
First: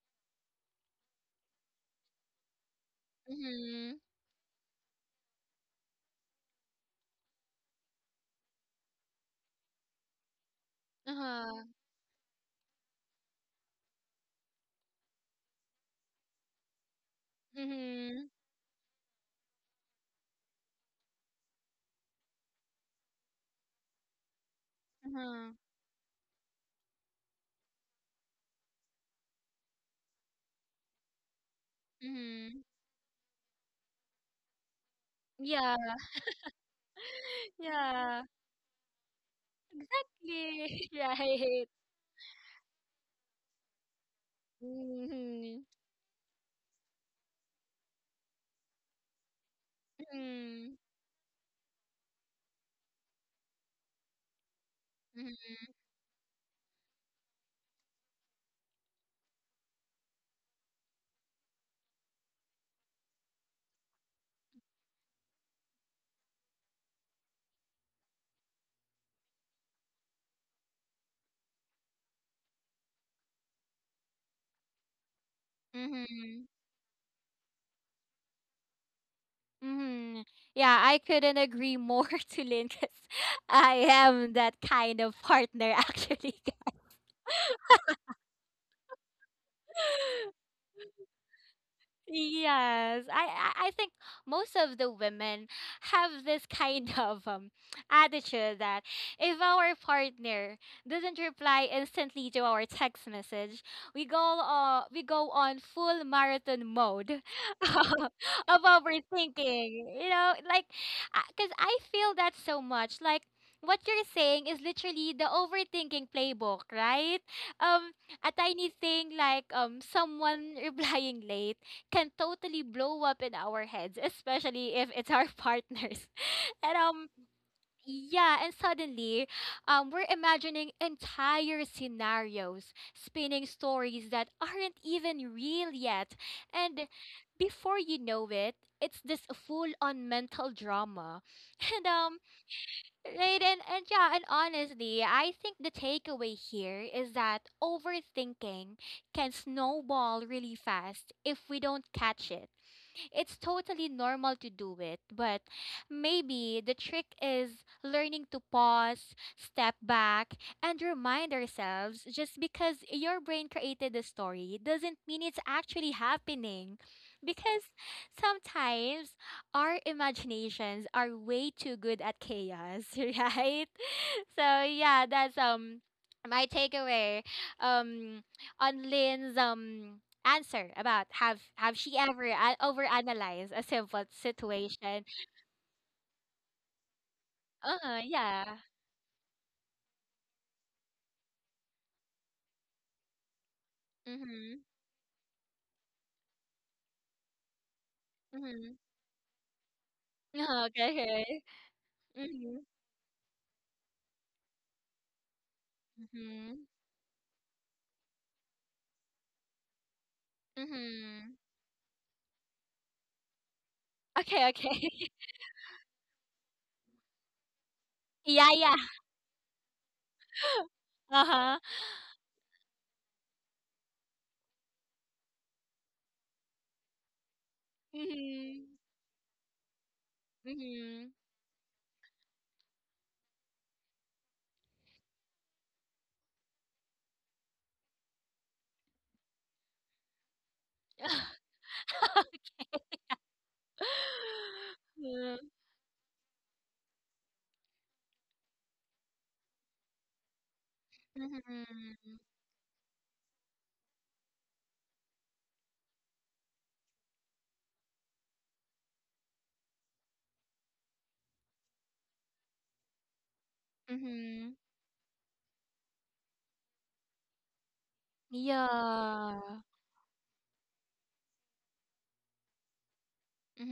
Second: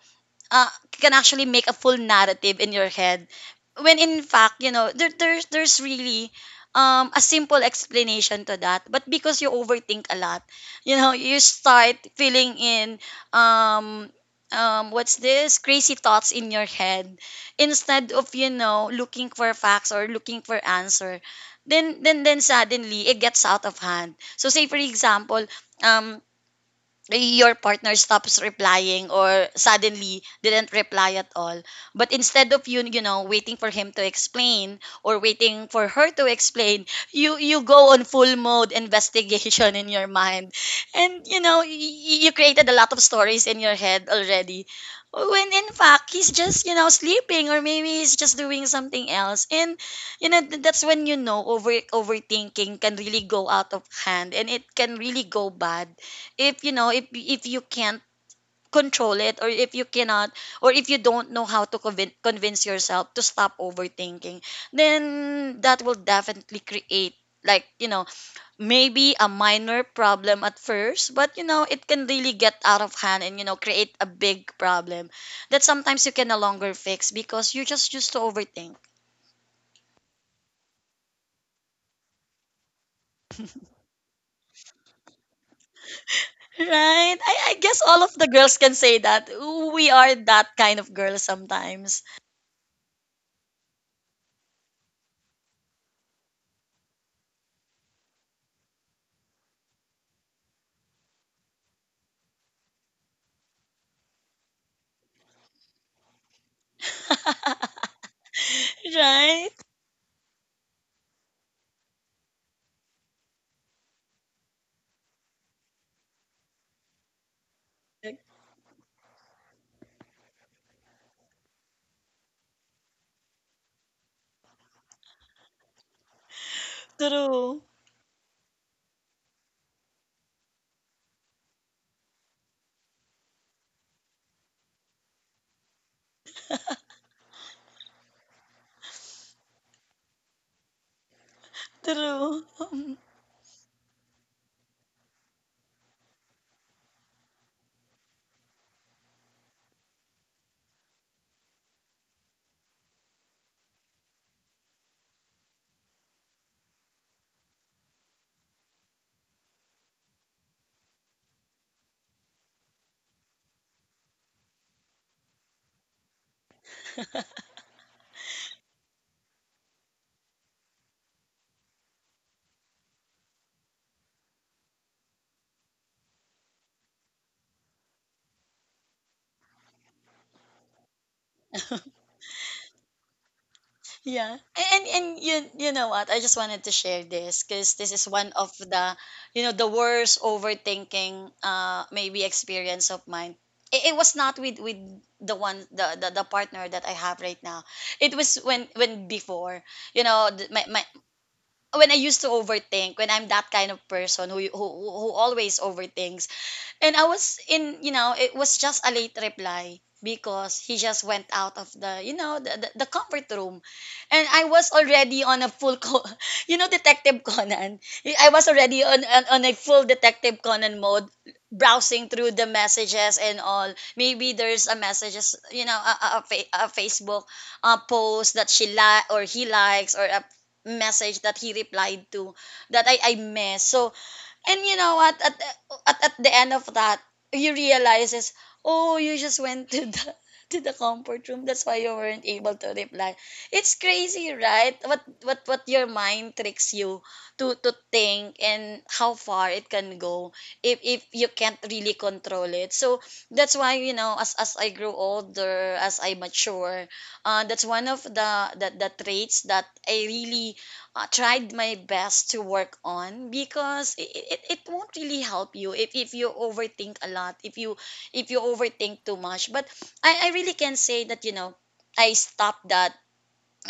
B: uh, can actually make a full narrative in your head,
A: Mm-hmm.
B: when in fact, you know, there, there's there's really, um, a simple explanation to that, but because you overthink a lot, you know, you
A: Uh-huh.
B: start filling in, um, um, what's this crazy thoughts in your head, instead
A: Mm.
B: of, you know, looking for facts or looking for answer. Then then then suddenly it gets out of hand. So say for example,
A: Uh-huh.
B: um, your partner stops replying or suddenly didn't reply at all, but instead
A: Mm.
B: of you you know, waiting for him to explain or waiting
A: Yeah.
B: for her to explain, you you go on
A: Yeah,
B: full mode investigation in your mind,
A: exactly,
B: and you know,
A: right.
B: you, you created a lot of stories in your head already,
A: Hmm.
B: when
A: Mm-hmm.
B: in fact he's just, you know, sleeping, or maybe he's just doing something else. And you know, th-
A: Mm-hmm.
B: that's when, you know, over overthinking can really go out of hand, and it can really go
A: Mm-hmm.
B: bad, if you know, if if you can't control it, or if you cannot, or if you don't know how to convin- convince yourself to stop overthinking, then that will definitely create, like, you know, maybe a minor problem at first, but you know, it can really get out of hand, and you know, create a big problem that sometimes you can no
A: Mm-hmm.
B: longer fix, because you just used to overthink.
A: Mm-hmm. Yeah, I couldn't agree more to Lynn because I am that kind of partner, actually.
B: Right, I, I guess all of the girls can say that we are
A: Guys.
B: that kind of girl sometimes.
A: Yes, I, I I think most of the women have this kind of um attitude that if our partner doesn't reply instantly to our text message, we go uh, we go on full marathon mode of
B: Right.
A: overthinking. You know, like because I feel that so much. Like what you're saying is literally the overthinking playbook, right? Um, a tiny thing like um someone replying late can totally blow up in our heads, especially if it's our partners. And um
B: True.
A: yeah, and suddenly um we're imagining entire scenarios, spinning stories that aren't even real yet. And before you know it, it's this full on mental drama. And um
B: True. Mm.
A: right, and, and yeah, and honestly, I think the takeaway here is that overthinking can snowball really fast if we don't catch it. It's totally normal to do it, but maybe the trick is learning to pause, step back, and remind ourselves just because your brain created the story doesn't mean it's actually happening. Because sometimes our imaginations are way too good at chaos, right? So yeah, that's um my takeaway um on Lynn's um answer about have have she ever a- overanalyzed a simple
B: Yeah. And, and
A: situation?
B: and you, you know what? I just wanted to share this, because this
A: Uh
B: is one of
A: yeah.
B: the, you know, the worst overthinking, uh maybe, experience of mine. It, it was not with
A: Mhm.
B: with the one, the, the the partner that I have right now. It was when
A: Mhm.
B: when before, you know, th-
A: Oh,
B: my, my
A: okay. Okay.
B: when I used to
A: Mhm.
B: overthink, when I'm that kind of person who who who who always overthinks.
A: Mhm.
B: And I was in, you know, it was just a late reply because he just went
A: Mhm.
B: out of the, you know, the, the, the comfort room. And I
A: Okay.
B: was
A: Okay.
B: already on a full, co- you know, Detective Conan. I was
A: yeah. Yeah.
B: already on, on, on a full Detective Conan mode,
A: Uh huh.
B: browsing through the messages and all. Maybe there's a messages, you know, a, a, a fa- a Facebook uh, post that she
A: Mhm.
B: li- or he likes, or a
A: Mhm.
B: message that he replied to that I, I missed. So, and you know what? At, at at the end of that, you realizes, oh, you just went to the to the comfort room. That's why you weren't able to reply. It's crazy, right? What
A: Yeah.
B: what what your mind tricks you to to think, and how far it can go if if you
A: Mhm.
B: can't really
A: Mhm.
B: control it. So that's why, you know, as as I grow older, as I mature, uh, that's one of the the, the traits that I really uh, tried my best to work on, because it, it, it won't really help you if, if you overthink a lot, if you if you overthink too
A: Yeah.
B: much. But i, I really can say that, you know, I stopped that.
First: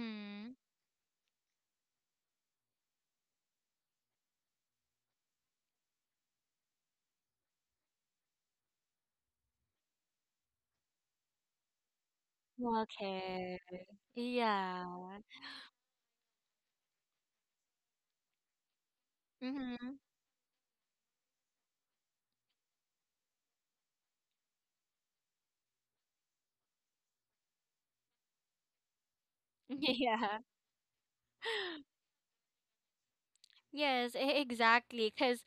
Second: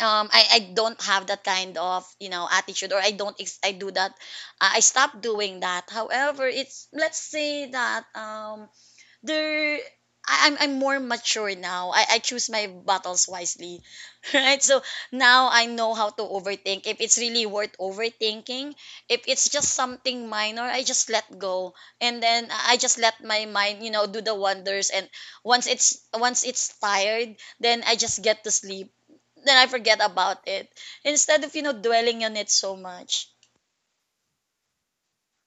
B: um, I, I don't have that kind of, you know, attitude, or I don't ex- I do that, i I stopped doing that. However, it's, let's say that, um, there, I- I'm I'm more mature now. I, I choose my battles
A: Okay.
B: wisely. Right? So
A: Yeah.
B: now I know how to overthink. If it's really worth overthinking, if it's just
A: Mhm.
B: something minor, I just let go. And then I I just let my mind, you know, do the wonders, and once it's, once it's tired, then I just get to sleep. Then I forget
A: Yeah.
B: about it. Instead of, you know, dwelling on it so much.
A: Yes, e- exactly. Because,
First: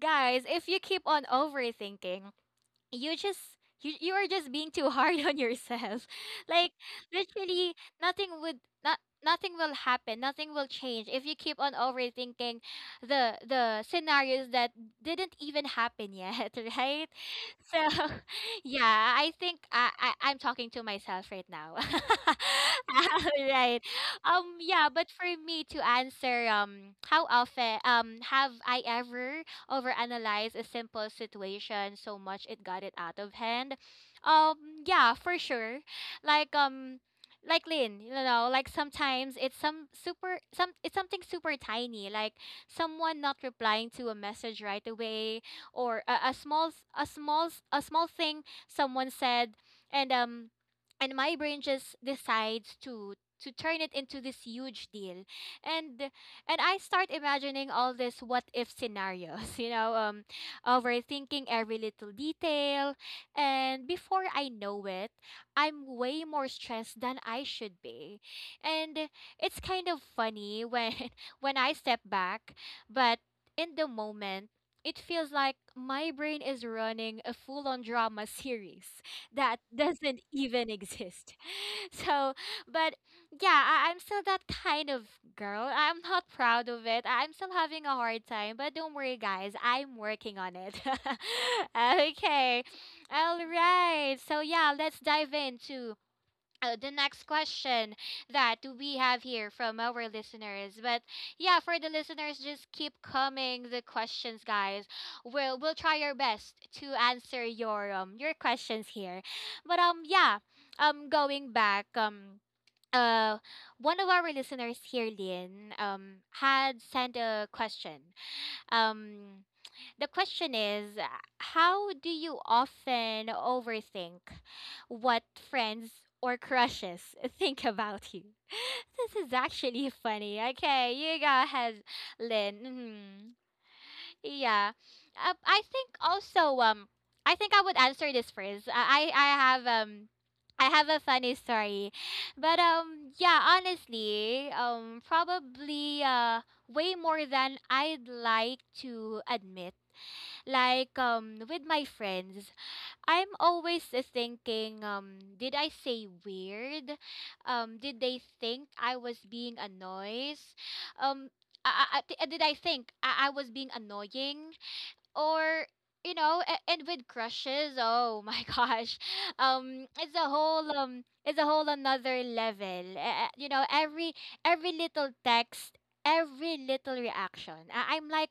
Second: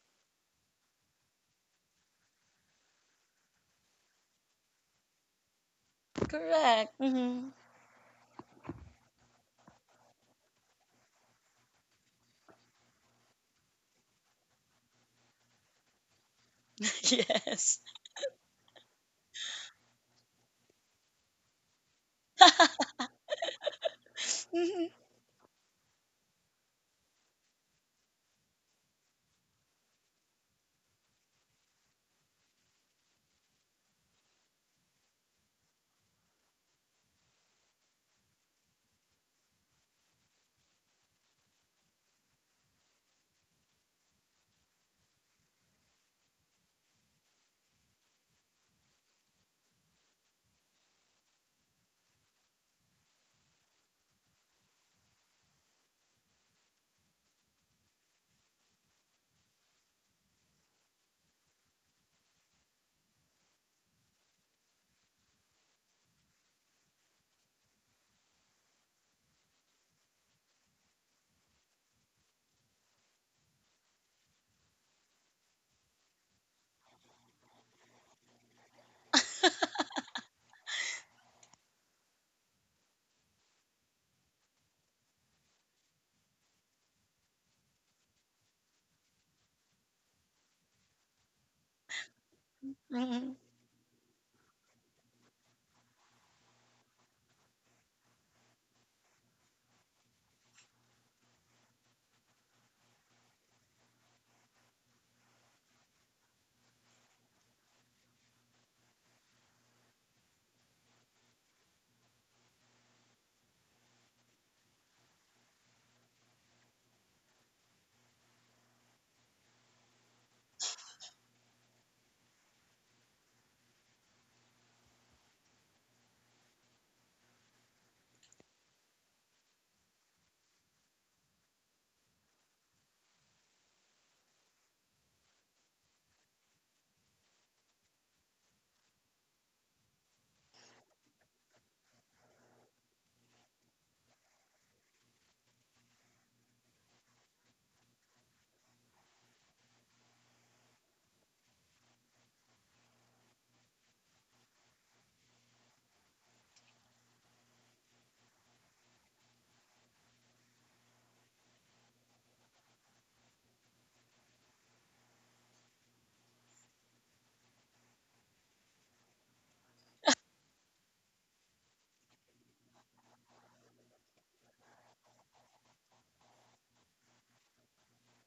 A: guys, if you keep on overthinking, you just you you are just being too hard on yourself. Like
B: Correct. Hmm.
A: literally nothing would not nothing will happen, nothing will change if you keep on overthinking the the scenarios that didn't even happen yet, right? So
B: Yes.
A: yeah, I think I, I I'm talking to myself right now. Right. Um
B: Hmm.
A: yeah, but for me to answer um how often um have I ever overanalyze a simple situation so much it got it out of hand. Um, yeah, for sure. Like um like Lynn, you know, like sometimes it's some super some it's something super tiny, like someone not replying to a message right away or a, a small s- a small s- a small thing someone said and um and my brain just decides to to turn it into this huge deal and and I start imagining all this what if scenarios, you know, um, overthinking every little detail. And before I know it, I'm way more stressed than I should be. And it's kind of funny when when I step back, but in the moment, it feels like my brain is running a full-on drama series that doesn't even exist. so, but yeah, I, I'm still that kind of girl. I'm not proud of it. I'm still having a hard time, but don't worry, guys. I'm working on it. Okay.
B: Hmm.
A: All right. So, yeah, let's dive into uh, the next question that we have here from our listeners. But yeah, for the listeners, just keep coming the questions, guys. We'll we'll try our best to answer your um your questions here. But um yeah, um going back um. Uh, one of our listeners here, Lin, um, had sent a question. Um, the question is, uh, how do you often overthink what friends or crushes think about you? This is actually funny. Okay, you go ahead, Lynn. Mhm. Yeah, uh, I think also um, I think I would answer this first. I I I have um. I have a funny story. But um yeah, honestly, um probably uh way more than I'd like to admit. Like um with my friends, I'm always uh, thinking um did I say weird? Um did they think I was being a noise? Um I, I, I- uh, did I think I, I was being annoying or you know a- and with crushes oh my gosh um it's a whole um it's a whole another level uh, you know every every little text every little reaction I- I'm like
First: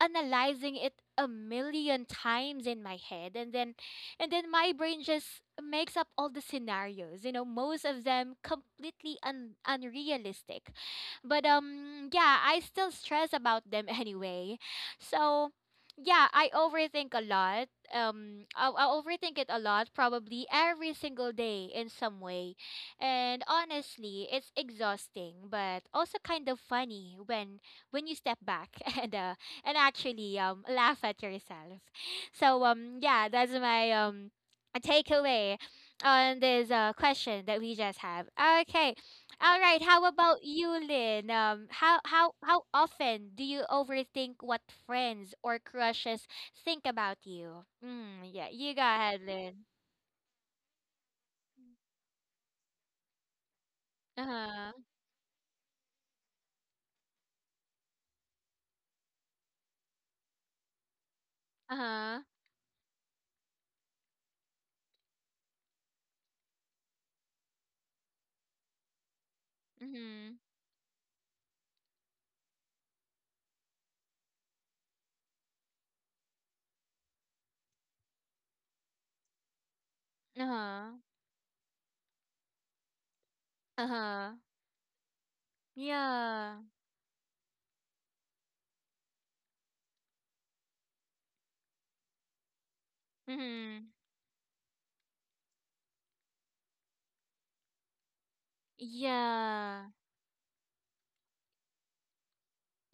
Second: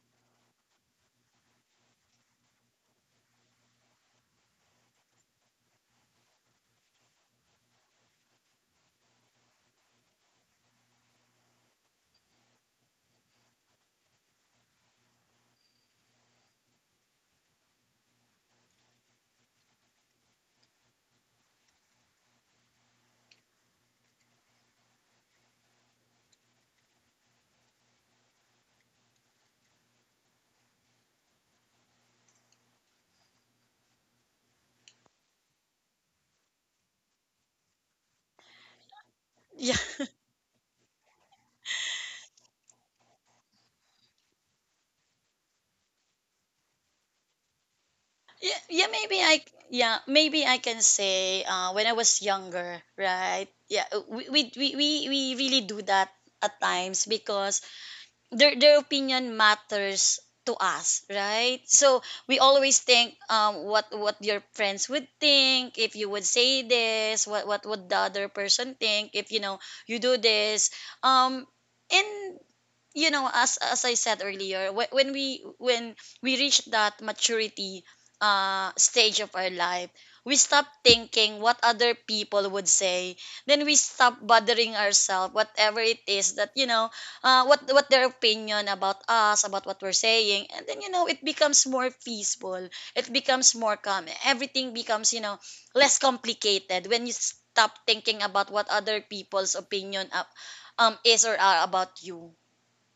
A: analyzing it a million times in my head and then and then my brain just makes up all the scenarios you know most of them completely un- unrealistic but um yeah I still stress about them anyway so yeah I overthink a lot. um I, I overthink it a lot probably every single day in some way and honestly it's exhausting but also kind of funny when when you step back and uh, and actually um laugh at yourself. So um yeah, that's my um takeaway on this uh question that we just have. Okay. All
B: Yeah.
A: right, how about you, Lynn? Um how how how often do you overthink what friends or crushes think about you? Mm, yeah,
B: Yeah,
A: you go
B: yeah,
A: ahead,
B: maybe I,
A: Lynn.
B: yeah, maybe I can say, uh, when I was younger, right? Yeah, uh, we we, we,
A: Uh-huh.
B: we we really do that at times, because their their opinion matters to us, right? So
A: Uh-huh.
B: we always think, um what what your friends would think if you would say this, what what would the other person think if, you know, you do
A: Mhm.
B: this. Um and you know, as as I said earlier, wh- when we when we reach that maturity, uh stage of our life, we stop
A: Uh-huh.
B: thinking what other people would say. Then we stop
A: Uh-huh.
B: bothering ourselves whatever it is that,
A: Yeah.
B: you know, uh, what what their opinion about us, about what we're saying, and then, you know, it becomes more peaceful, it becomes more
A: Mhm.
B: calm, everything becomes, you know, less complicated, when you stop thinking about what other people's
A: Yeah.
B: opinion up um is or are about you.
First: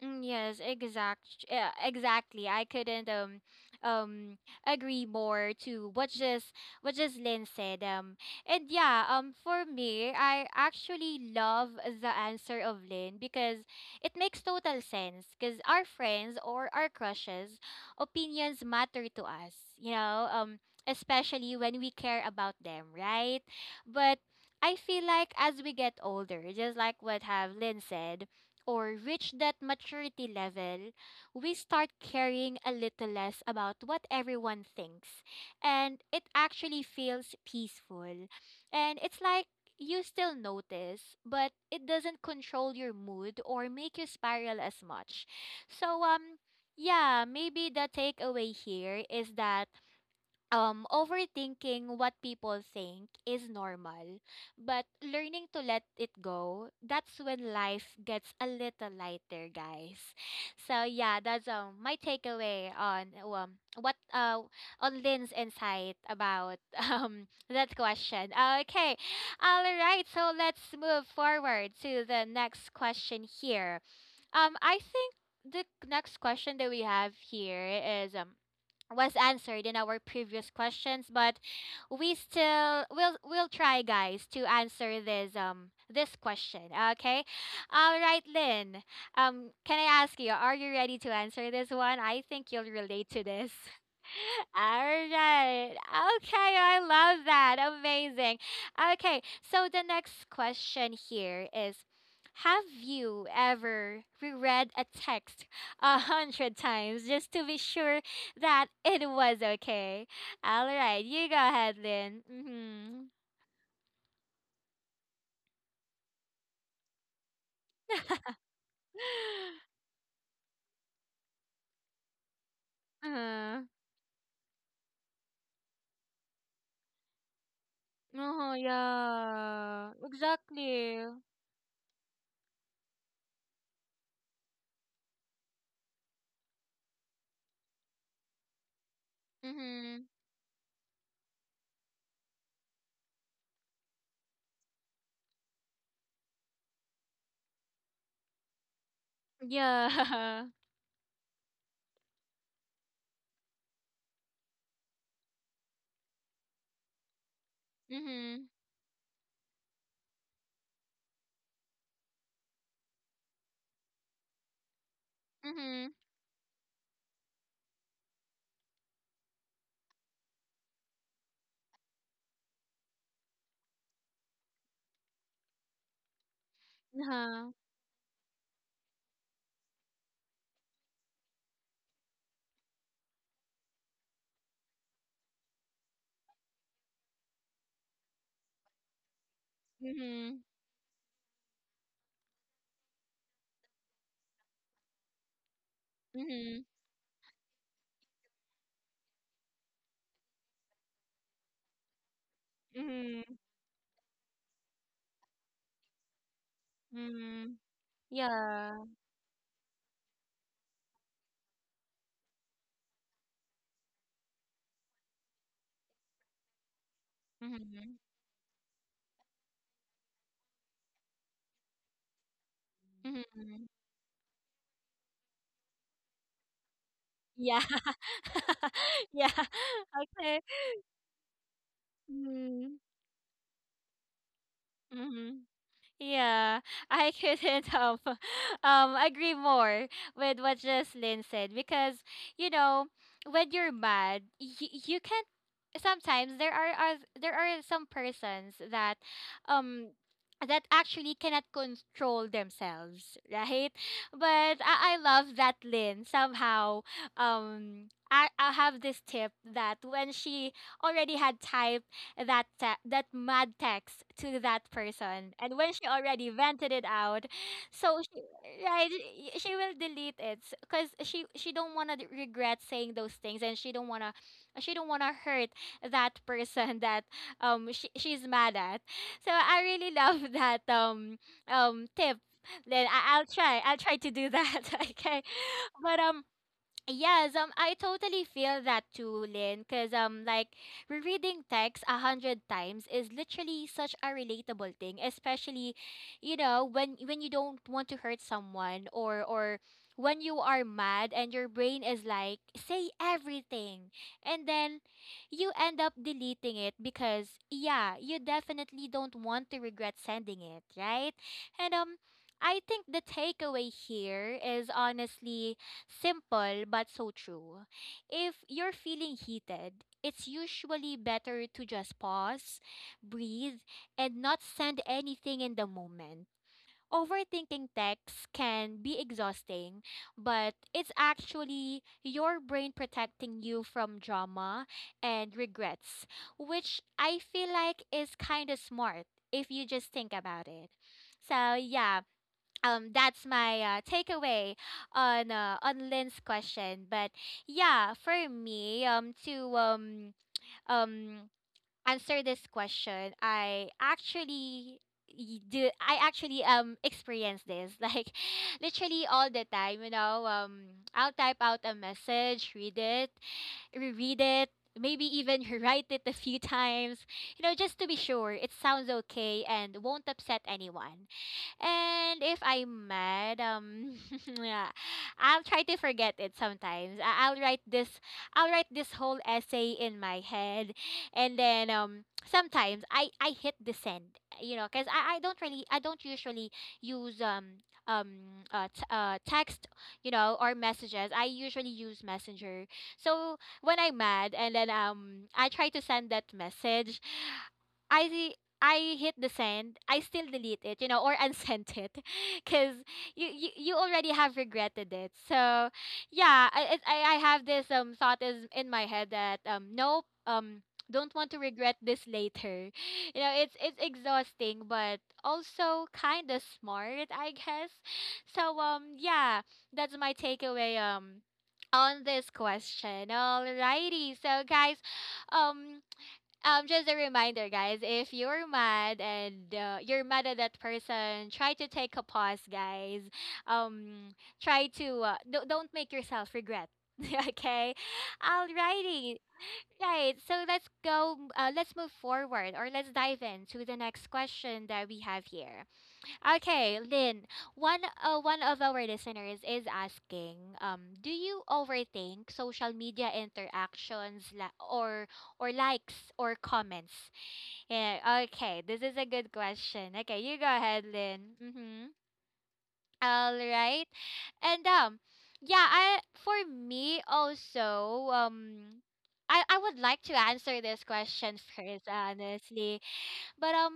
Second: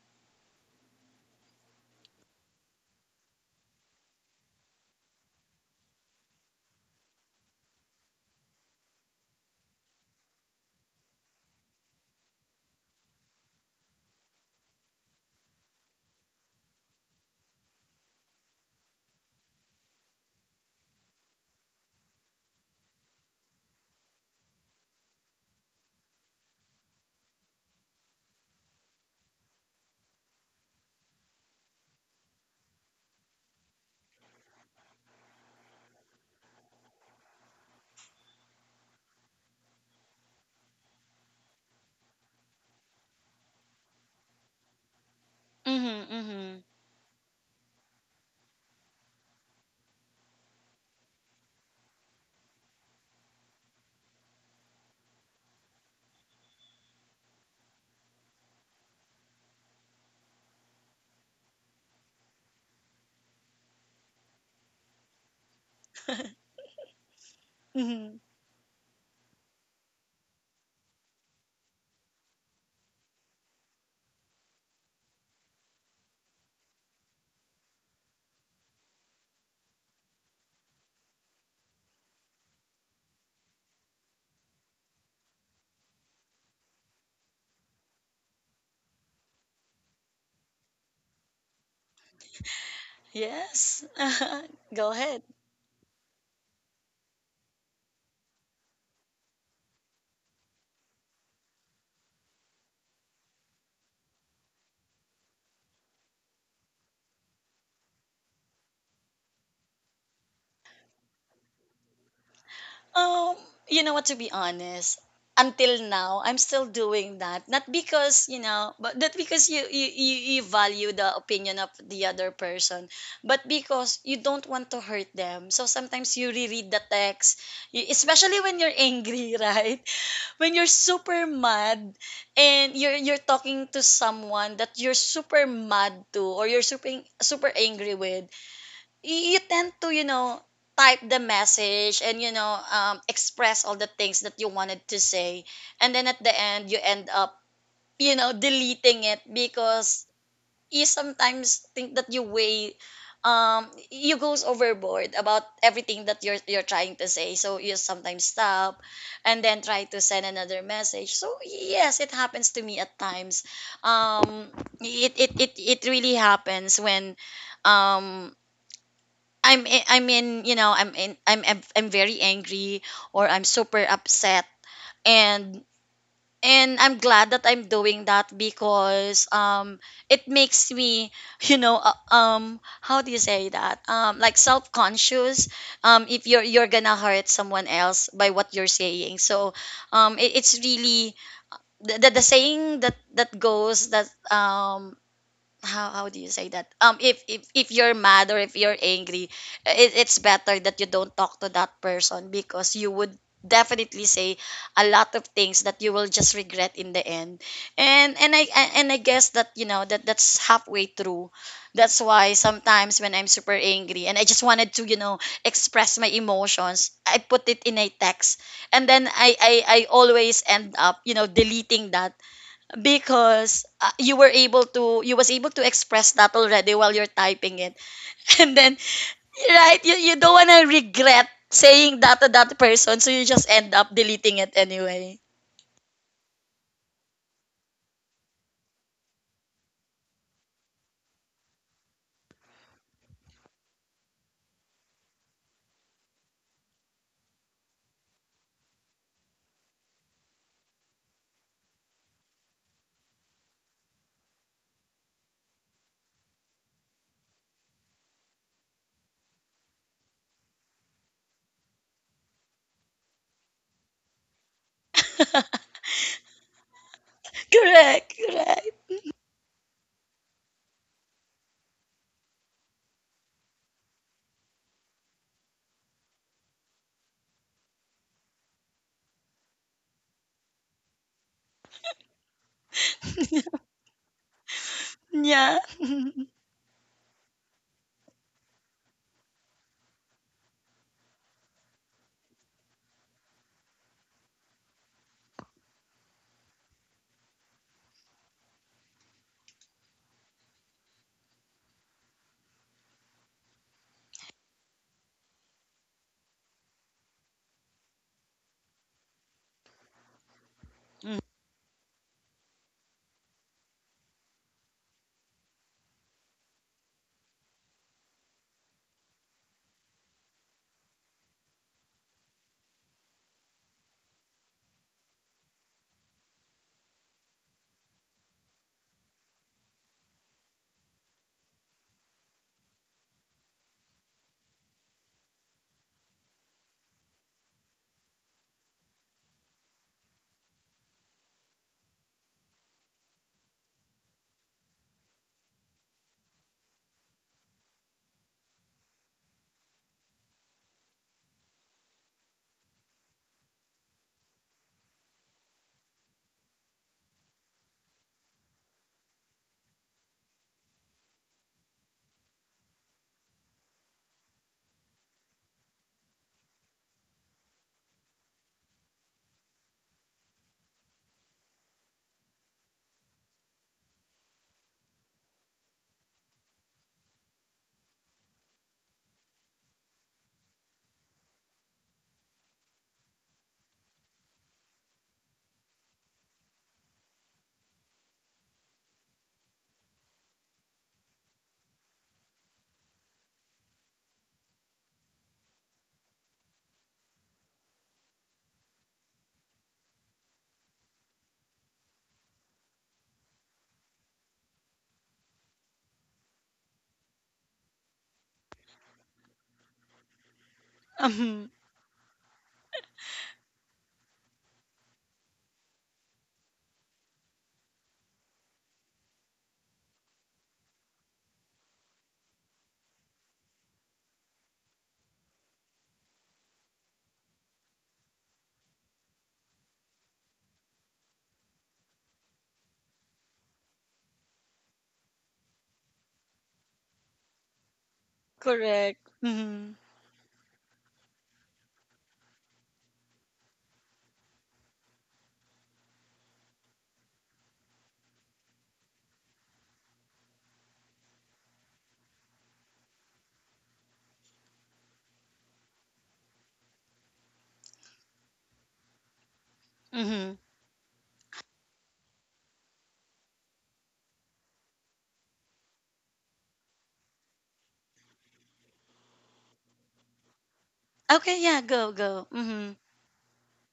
A: Mm, Yes, exact, yeah, exactly. I couldn't um um agree more to what just what just Lynn said. Um and yeah, um for me, I actually love the answer of Lynn because it makes total sense because our friends or our crushes opinions matter to us, you know, um especially when we care about them, right? But I feel like as we get older, just like what have Lynn said, or reach that maturity level, we start caring a little less about what everyone thinks. And it actually feels peaceful. And it's like you still notice, but it doesn't control your mood or make you spiral as much.
B: Mhm,
A: So, um,
B: mhm.
A: yeah, maybe the takeaway here is that um, overthinking what people think is normal, but learning to let it go, that's when life gets a little lighter, guys. So yeah, that's um my takeaway on um what uh on Lynn's insight about um that
B: Mhm.
A: question. Okay, all right. So let's move forward to the next question here. Um, I think the next question that we have here is um was answered in our previous questions but we still will we'll try guys to answer this um this question. Okay, all right, Lynn, um can I ask you, are you ready to answer this one? I think you'll relate to this.
B: Yes.
A: All
B: Go ahead.
A: right, okay, I love that, amazing. Okay, so the next question here is, have you ever reread a text a hundred times just to be sure that it was okay. All right, you go ahead, Lynn. Mm-hmm.
B: Um, you know what, to be honest, until now I'm still doing that. Not because, you know, but not because you you you you value the opinion of the other person, but
A: Uh,
B: because you don't want to hurt them. So sometimes you reread the text, you, especially
A: oh,
B: when you're angry, right?
A: yeah.
B: When you're
A: Exactly.
B: super mad, and you're you're talking to someone that you're super mad to, or you're super super angry with, y- you tend to,
A: Mm-hmm.
B: you know, type the message, and you know, um, express all the things that you wanted to say, and then at the end you end up, you know, deleting it, because
A: Yeah.
B: you sometimes think that you weigh, um you goes overboard about everything that you're you're trying to say, so you sometimes
A: Mm-hmm.
B: stop and then try to send another message. So yes, it happens to me at times. Um it it it, it
A: Mm-hmm.
B: really happens when, um I'm i- I'm in, you know, I'm in, I'm I'm, I'm very angry, or I'm super upset. and and I'm glad that
A: Uh-huh.
B: I'm doing that, because um it makes me you know, uh, um how do you say that, um like self conscious, um if you're, you're gonna hurt someone else by what you're saying. So um
A: Mm-hmm.
B: it, it's really the, the the saying that that goes that, um how how do you say
A: Mm-hmm.
B: that, um if if, if you're mad or if you're angry, it, it's better that you don't talk to that person, because you would
A: Mm-hmm.
B: definitely say a lot of things that you will just regret in the end.
A: Mm-hmm.
B: and and I,
A: Yeah.
B: and I guess that, you know, that that's halfway through. That's why sometimes when I'm super angry and I just wanted to, you know, express my emotions, I put it in a
A: Mm-hmm.
B: text, and then i i, I always end up, you know, deleting that,
A: Mm-hmm.
B: because uh, you were able to, you was able to express that already while you're typing
A: Yeah.
B: it. And then,
A: Yeah.
B: right, you, you don't
A: Okay.
B: want to regret saying that to that
A: Mm-hmm.
B: person, so you just end up deleting it anyway.
A: Mm-hmm. Yeah, I couldn't um, um agree more with what Jocelyn said because you know when you're mad, y- you can't. Sometimes there are oth- there are some persons that um that actually cannot control themselves, right? But I, I love that Lynn somehow um. I, I have this tip that when she already had time that te- that mad text to that person, and when she already vented it out, so
B: Correct,
A: she,
B: correct.
A: right, y- she will delete it because she she don't wanna regret saying those things, and she don't wanna she don't wanna hurt that person that um she, she's mad at. So I really love that um um tip. Then I, I'll try I'll try to do that. Okay,
B: Yeah.
A: but um yes, um, I totally feel that too, Lynn. Cause um, like rereading text a hundred times is literally such a relatable thing, especially, you know, when when you don't want to hurt someone or or when you are mad and your brain is like, say everything, and then you end up deleting it because yeah, you definitely don't want to regret sending it, right?
B: Mm-hmm.
A: And um, I think the takeaway here is honestly simple but so true. If you're feeling heated, it's usually better to just pause, breathe, and not send anything in the moment. Overthinking texts can be exhausting, but it's actually your brain protecting you from drama and regrets, which I feel like is kind of smart if you just think about it. So, yeah, um that's my uh, takeaway on uh, on Lynn's question but yeah for me um to um um answer this question I actually y- do I actually um experience this like literally all the time. You know, um I'll type out a message, read it, reread it, maybe even write it a few times, you know, just to be sure it sounds okay and won't upset anyone. And if I'm mad, um, yeah, I'll try to forget it sometimes. I- I'll write this, I'll write this whole essay in my head, and then um, sometimes I I hit the send, you know, cause I I don't really I don't usually use um um uh, t- uh text, you know, or messages. I usually use Messenger. So when I'm mad and then um I try to send that message, I I hit the send, I still delete it, you know, or unsent it, because you, you you already have regretted it. So, yeah, I I, I have this um thought is in my head that um nope, um don't want to regret this later, you know. It's it's exhausting, but also kind of smart, I guess. So um yeah, that's my takeaway um on this question. Alrighty, so guys, um um, just a reminder, guys, if you're mad and uh, you're mad at that person, try to take a pause, guys. Um, Try to uh, do- don't make yourself regret. Okay,
B: Correct.
A: alrighty.
B: Mm-hmm.
A: Right, so let's go. Uh, let's move forward, or let's dive into the next question that we have here. Okay, Lynn, one uh, one of our listeners is asking, um, do you overthink social media interactions la- or or likes or comments? Yeah, okay, this is a good question. Okay, you
B: Mm-hmm.
A: go ahead, Lynn. Mm-hmm. All right. And um yeah, I for me also um I I would like to answer this question
B: Okay, yeah,
A: first,
B: go go. Mm-hmm.
A: honestly. But um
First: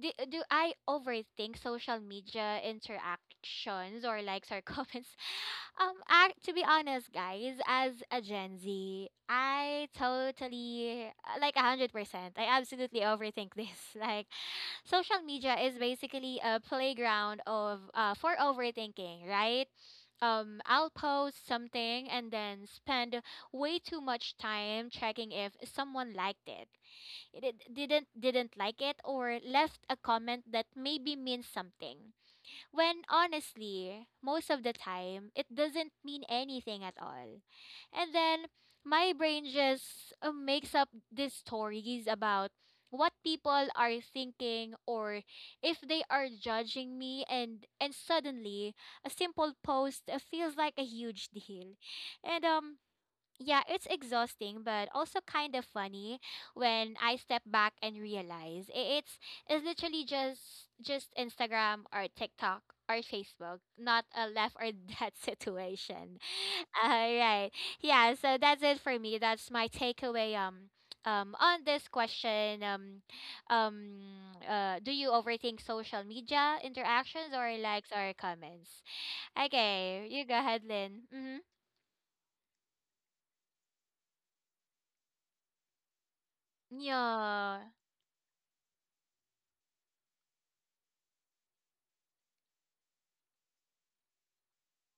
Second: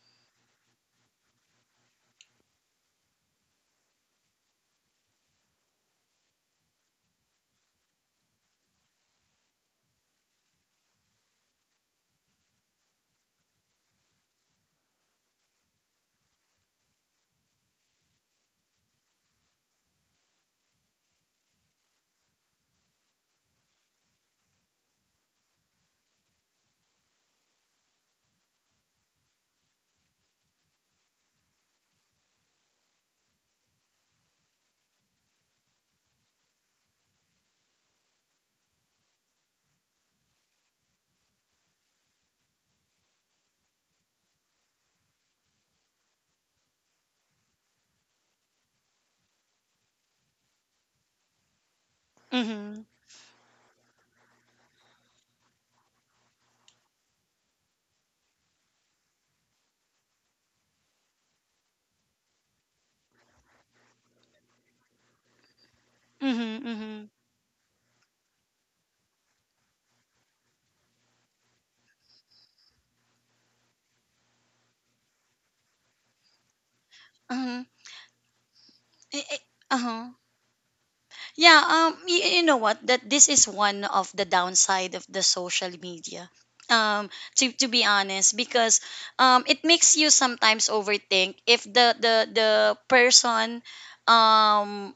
A: do, do I overthink social media interactions or likes or comments? Um, I, to be honest, guys, as a Gen Z, I totally uh, like a hundred percent. I absolutely overthink this. Like, social media is basically a playground of uh for overthinking, right? Um, I'll post something and then spend way too much time checking if someone liked it, did- didn't didn't like it, or left a comment that maybe means something when honestly most of the time it doesn't mean anything at all. And then my brain just uh, makes up these stories about what people are thinking or if they are judging me. And and suddenly a simple post uh, feels like a huge deal. And um
B: Mm-hmm.
A: Yeah, it's exhausting, but also kind of funny when I step back and realize i- it's it's literally just just Instagram or TikTok or Facebook, not a left or dead situation.
B: Mm-hmm.
A: All
B: Mm-hmm.
A: right, yeah. So that's it for me. That's my takeaway. Um, um, on this question, um, um, uh, do you overthink social media interactions or
B: Uh-huh.
A: likes or comments?
B: Eh, eh, uh-huh.
A: Okay, you go ahead, Lynn. Mm-hmm.
B: Yeah, um, y- you know what? That this is one of the downside of the social media. Um, to
A: Yeah.
B: to be honest, because um, it makes you sometimes overthink if the the the person, um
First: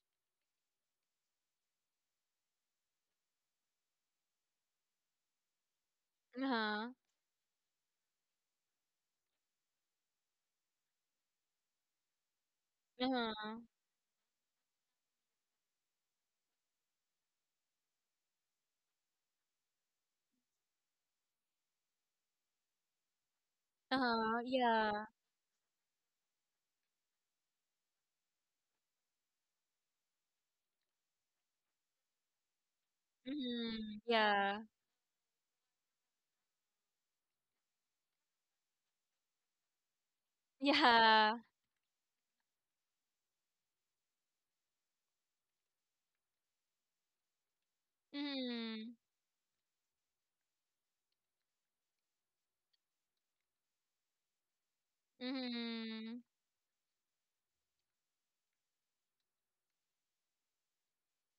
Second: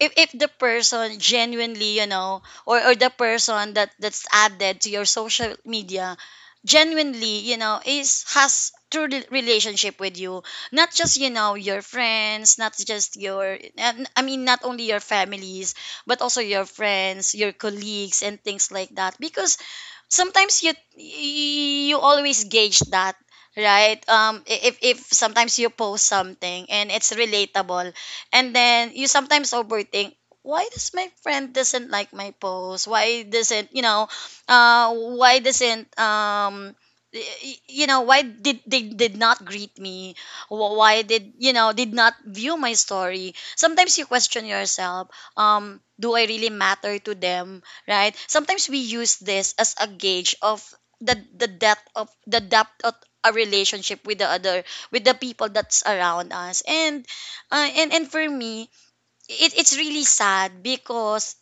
B: if if the person genuinely, you know, or or the person that that's added to your social media
A: Uh-huh.
B: genuinely, you know, is has true re- relationship with you, not just, you know, your friends, not just your
A: Uh-huh.
B: and- I mean not only your families, but also your friends, your colleagues, and things like that, because sometimes you you always gauge that, right? um
A: Uh-huh.
B: i- if if
A: Yeah.
B: sometimes you post something and it's relatable, and then you sometimes overthink, why does my friend doesn't like my post, why doesn't, you
A: Mhm.
B: know,
A: Yeah.
B: uh, why doesn't, um, y- y- you know, why did they did not greet me, Wh- why did,
A: Yeah.
B: you know, did not view my story? Sometimes you question yourself, um, do I really matter to them, right? Sometimes we
A: Mhm.
B: use this as a gauge of the the depth of the depth of a relationship with the other, with the people that's
A: Mhm.
B: around us. And Uh, and and for me, it it's really sad because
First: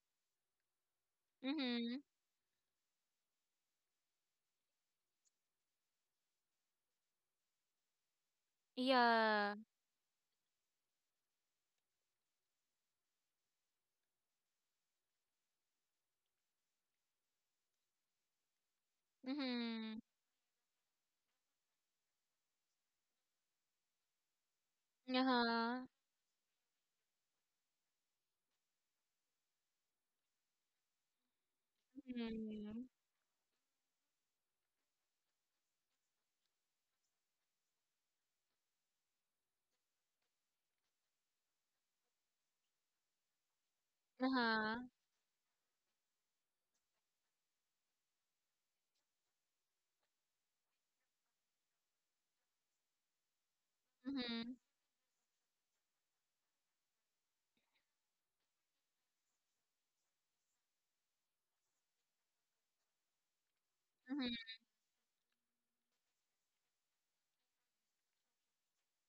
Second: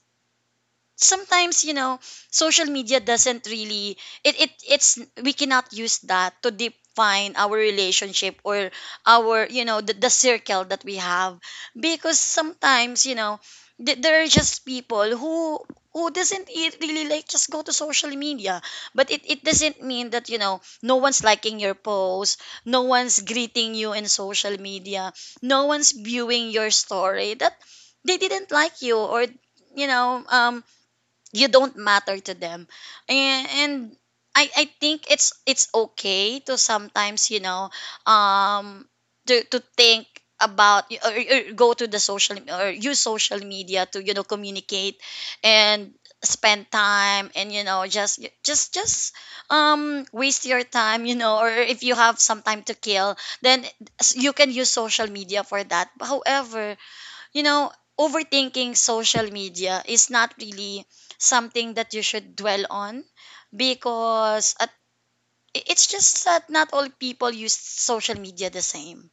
B: sometimes, you know,
A: Mhm.
B: social media doesn't really, it, it it's we cannot use that to define our relationship, or our,
A: Yeah.
B: you know, the, the circle that we have, because sometimes, you know, th- there are just people who who doesn't e- really like just go to social media. But it, it doesn't
A: Mhm.
B: mean that, you know, no one's liking your post, no one's greeting you in social media, no
A: Uh-huh.
B: one's viewing your story, that they didn't like you, or, you know, um, you don't matter to them.
A: Mhm.
B: And, and I, I think it's it's okay to sometimes, you know, um, to, to think about, or, or go to the social, or use social media to, you know,
A: Uh-huh.
B: communicate and spend time, and, you know, just just just um waste your time, you know, or if you have some time to kill, then s- you can
A: Mhm.
B: use social media for that. However, you know, overthinking social media is not really something that you should dwell on,
A: Mhm.
B: because at, i- it's just that not all people use social media the same.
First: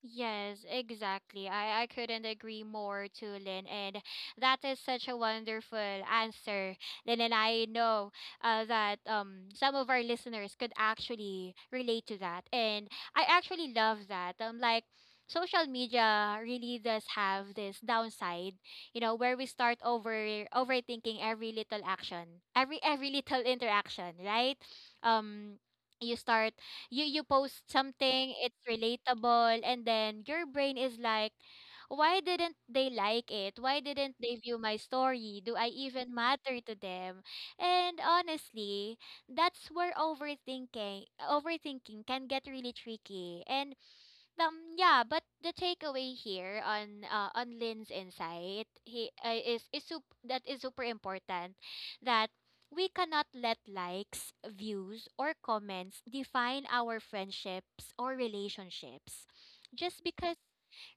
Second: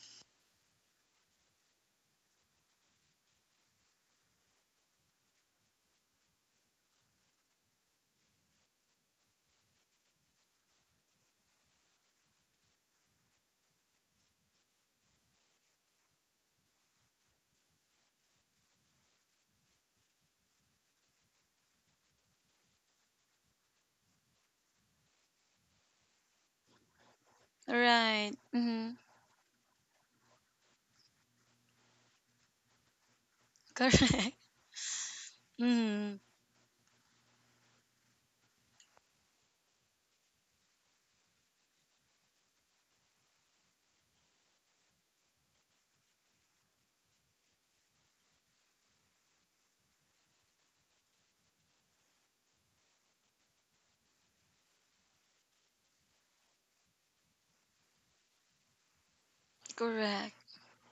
A: Yes, exactly. I, I couldn't agree more to Lynn, and that is such a wonderful answer, Lynn. And I know uh, that um some of our listeners could actually relate to that, and I actually love that. Um, like social media really does have this downside, you know, where we start over overthinking every little action, every every little interaction, right? Um. You start, you you post something,
B: Right.
A: it's
B: Mm-hmm.
A: relatable, and then your brain is like, why didn't they like it? Why
B: Correct.
A: didn't they view my story? Do I even
B: Mm-hmm.
A: matter to them? And honestly, that's where overthinking overthinking can get really tricky. And um yeah, but the takeaway here on uh, on Lynn's insight, he uh, is is sup- that is super important that we cannot let likes, views or comments define our friendships or relationships just because,
B: Correct.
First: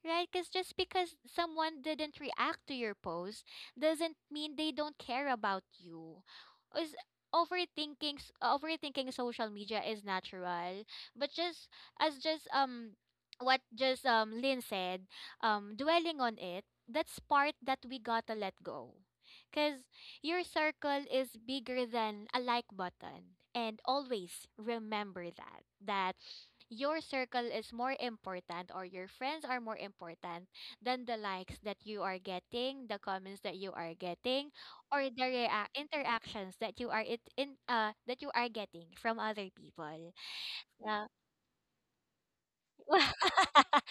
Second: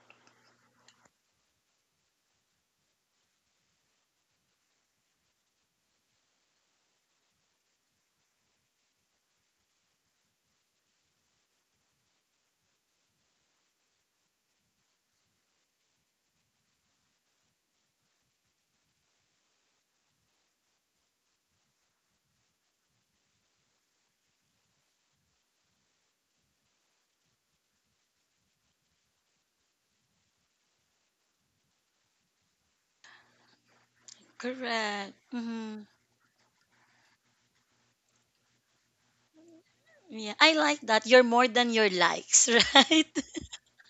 A: right? Because just because someone didn't react to your post doesn't mean they don't care about you. Is overthinking s- Overthinking social media is natural, but just as just um what just um Lynn said, um dwelling on it, that's part that we gotta let go. Cause your circle is bigger than a like button. And always remember that that your circle is more important or your friends are more important than the likes that you are getting, the comments that you are getting, or
B: Correct.
A: the rea-
B: Mm-hmm.
A: interactions that you are it in uh that you are getting from other people.
B: Yeah, I like
A: Yeah.
B: that. You're more than your likes, right?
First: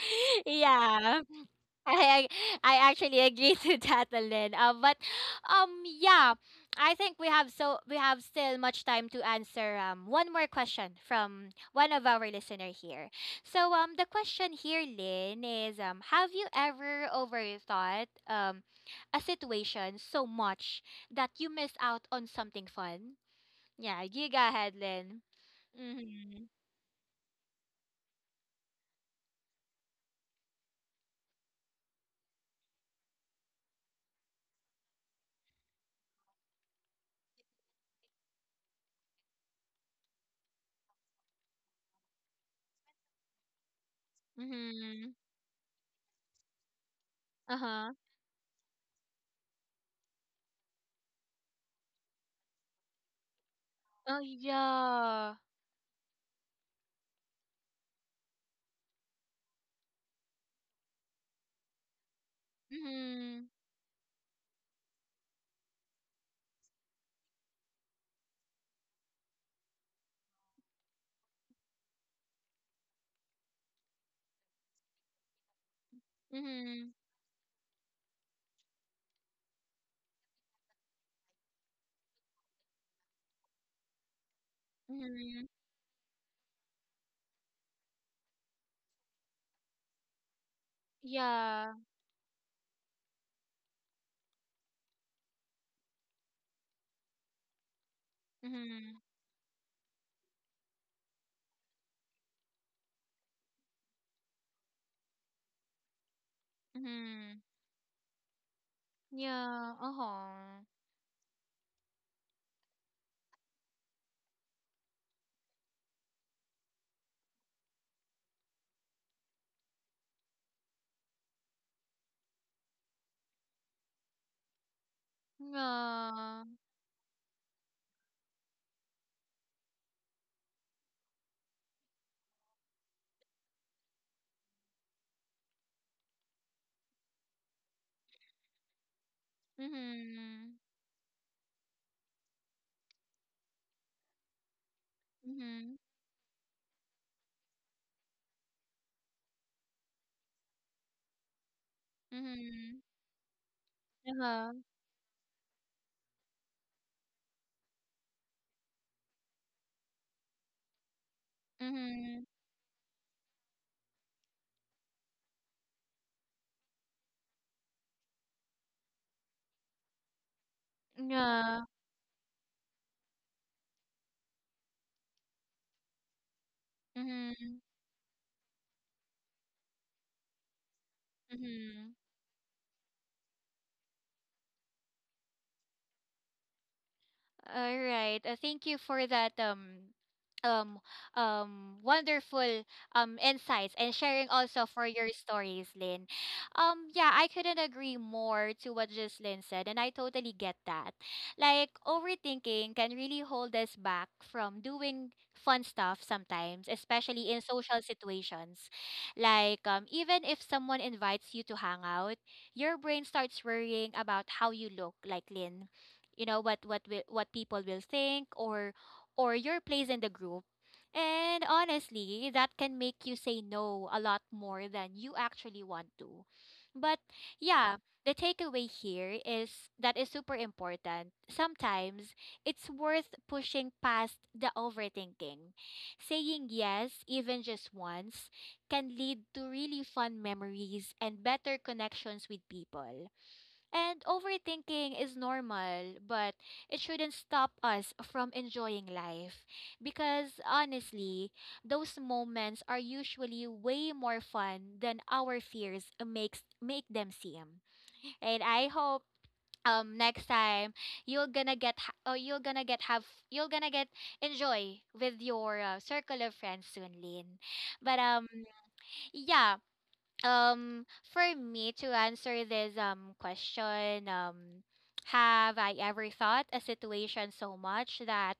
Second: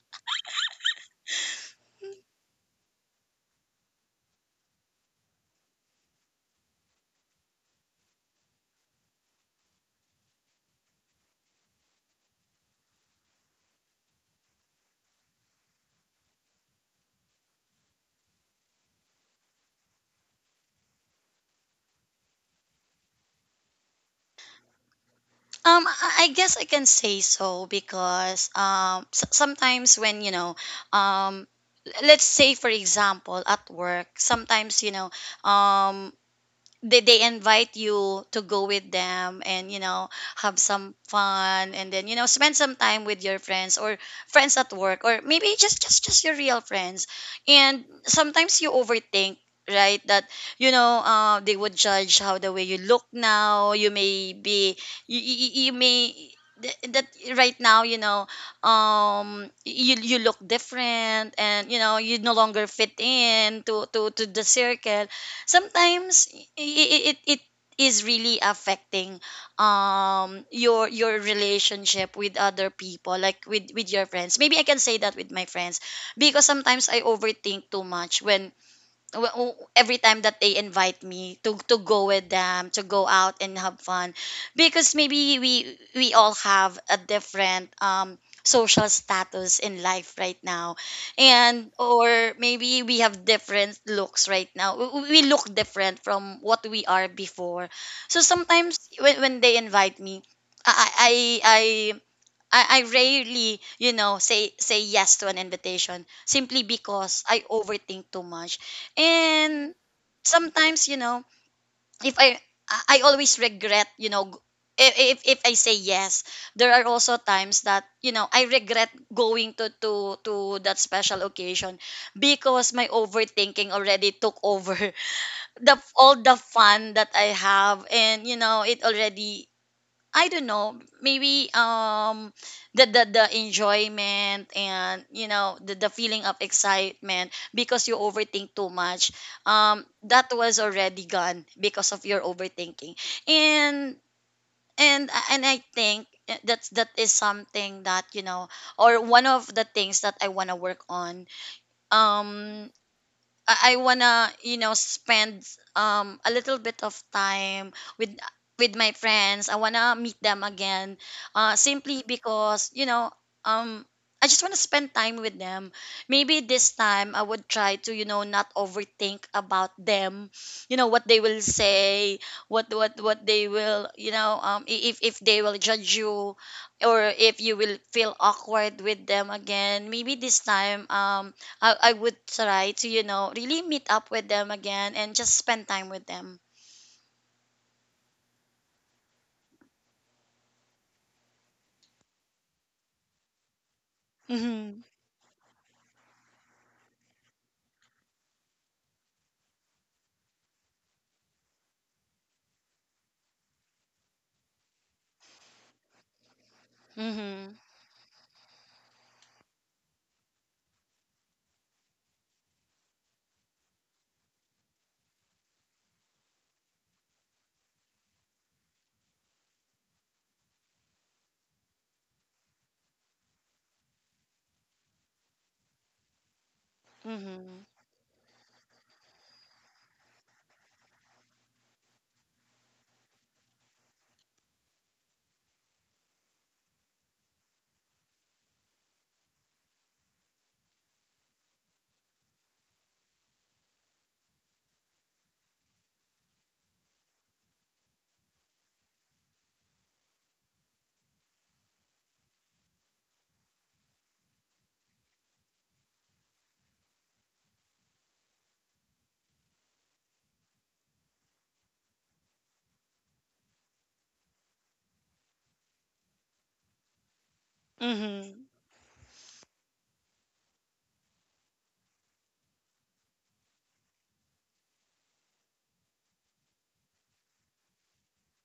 A: yeah. I I actually agree to that, Lynn. Um, but um, yeah, I think we have so we have still much time to answer um one more question from one of our listener here. So um, the question here, Lynn, is um, have you ever overthought um a situation so much that you miss out on something fun? Yeah, you go ahead, Lynn.
B: Um, I I
A: Mhm.
B: guess I can say so because, um, s- sometimes, when you know, um, let's say for example at work, sometimes, you know, um, they, they invite you to go with them and, you know, have some fun, and then, you know, spend some time with your friends, or friends at work,
A: Mhm.
B: or maybe just just just your real friends,
A: Uh
B: and
A: huh.
B: sometimes you overthink, right, that, you know, uh, they would judge how the way you look now. You
A: Oh
B: may be, you, you,
A: yeah.
B: you you may, th- that right now, you know, um, you you look different, and, you know, you no longer fit
A: Mhm.
B: in to to to the circle. Sometimes it, it, it is really affecting, um, your your relationship with other people, like with with your friends. Maybe I can say that with my friends, because sometimes
A: Mhm.
B: I overthink too much when, w- w- every time that they invite me to to go with them, to go out and have fun, because maybe
A: Mhm.
B: we we all have a different, um, social status in life right now, and
A: Yeah.
B: or maybe we have different looks right now. W- we look different from what we are before. So sometimes
A: Mhm.
B: when, when they invite me, I, I I I, I rarely, you know, say say yes to an invitation simply because
A: Mhm.
B: I overthink too much. And
A: Yeah. Uh-huh.
B: sometimes, you know, if I I I always regret, you know, g- if if, if I say yes, there are also times that, you know, I regret going to to to that special occasion, because my overthinking already took over the all the
A: Yeah.
B: fun that I have, and, you know, it already, I don't know, maybe, um, the the, the enjoyment, and, you know, the, the feeling of excitement, because you overthink too much. Um, that was
A: Mhm.
B: already gone because of your overthinking. And and uh, and I
A: Mhm.
B: think that's that is something that, you know, or one of the things that I want to work on. Um,
A: Mhm.
B: I, I wanna,
A: Uh-huh.
B: you know, spend um a little bit of time with with my friends. I wanna meet them again, uh, simply
A: Mhm.
B: because, you know, um, I just wanna spend time with them. Maybe this time I would try to, you know, not overthink about them, you know what they will
A: Yeah.
B: say, what what what they will, you know, um i- if if they will judge you, or if you
A: Mhm.
B: will feel awkward with them again. Maybe this time, um, I, I
A: Mhm.
B: would try to, you know, really meet up with them again and just spend time with them.
A: All right. Uh, thank you for that um um um wonderful um insights and sharing also
B: Mm-hmm.
A: for your stories, Lynn. Um yeah, I couldn't agree more to what just Lynn said, and I totally get that. Like overthinking can really hold us back from doing fun stuff sometimes, especially in
B: Mm-hmm.
A: social situations. Like um even if someone invites you to hang out, your brain starts worrying about how you look, like Lynn, you know, what what will, what people will think, or or your place in the group. And honestly, that can make you say no a lot more than you actually want to. But
B: Mm-hmm.
A: yeah, the takeaway here is that is super important. Sometimes it's worth pushing past the overthinking, saying yes even just once can lead to really fun memories and better connections with people. And overthinking is normal, but it shouldn't stop us from enjoying life. Because honestly, those moments are usually way more fun than our fears makes make them seem. And I hope um next time you're gonna get ha- oh, you're gonna get have you're gonna get enjoy with your uh, circle of friends soon, Lynn. But um
B: Mm-hmm.
A: yeah, um for me to answer this um question, um have I ever thought a situation so much that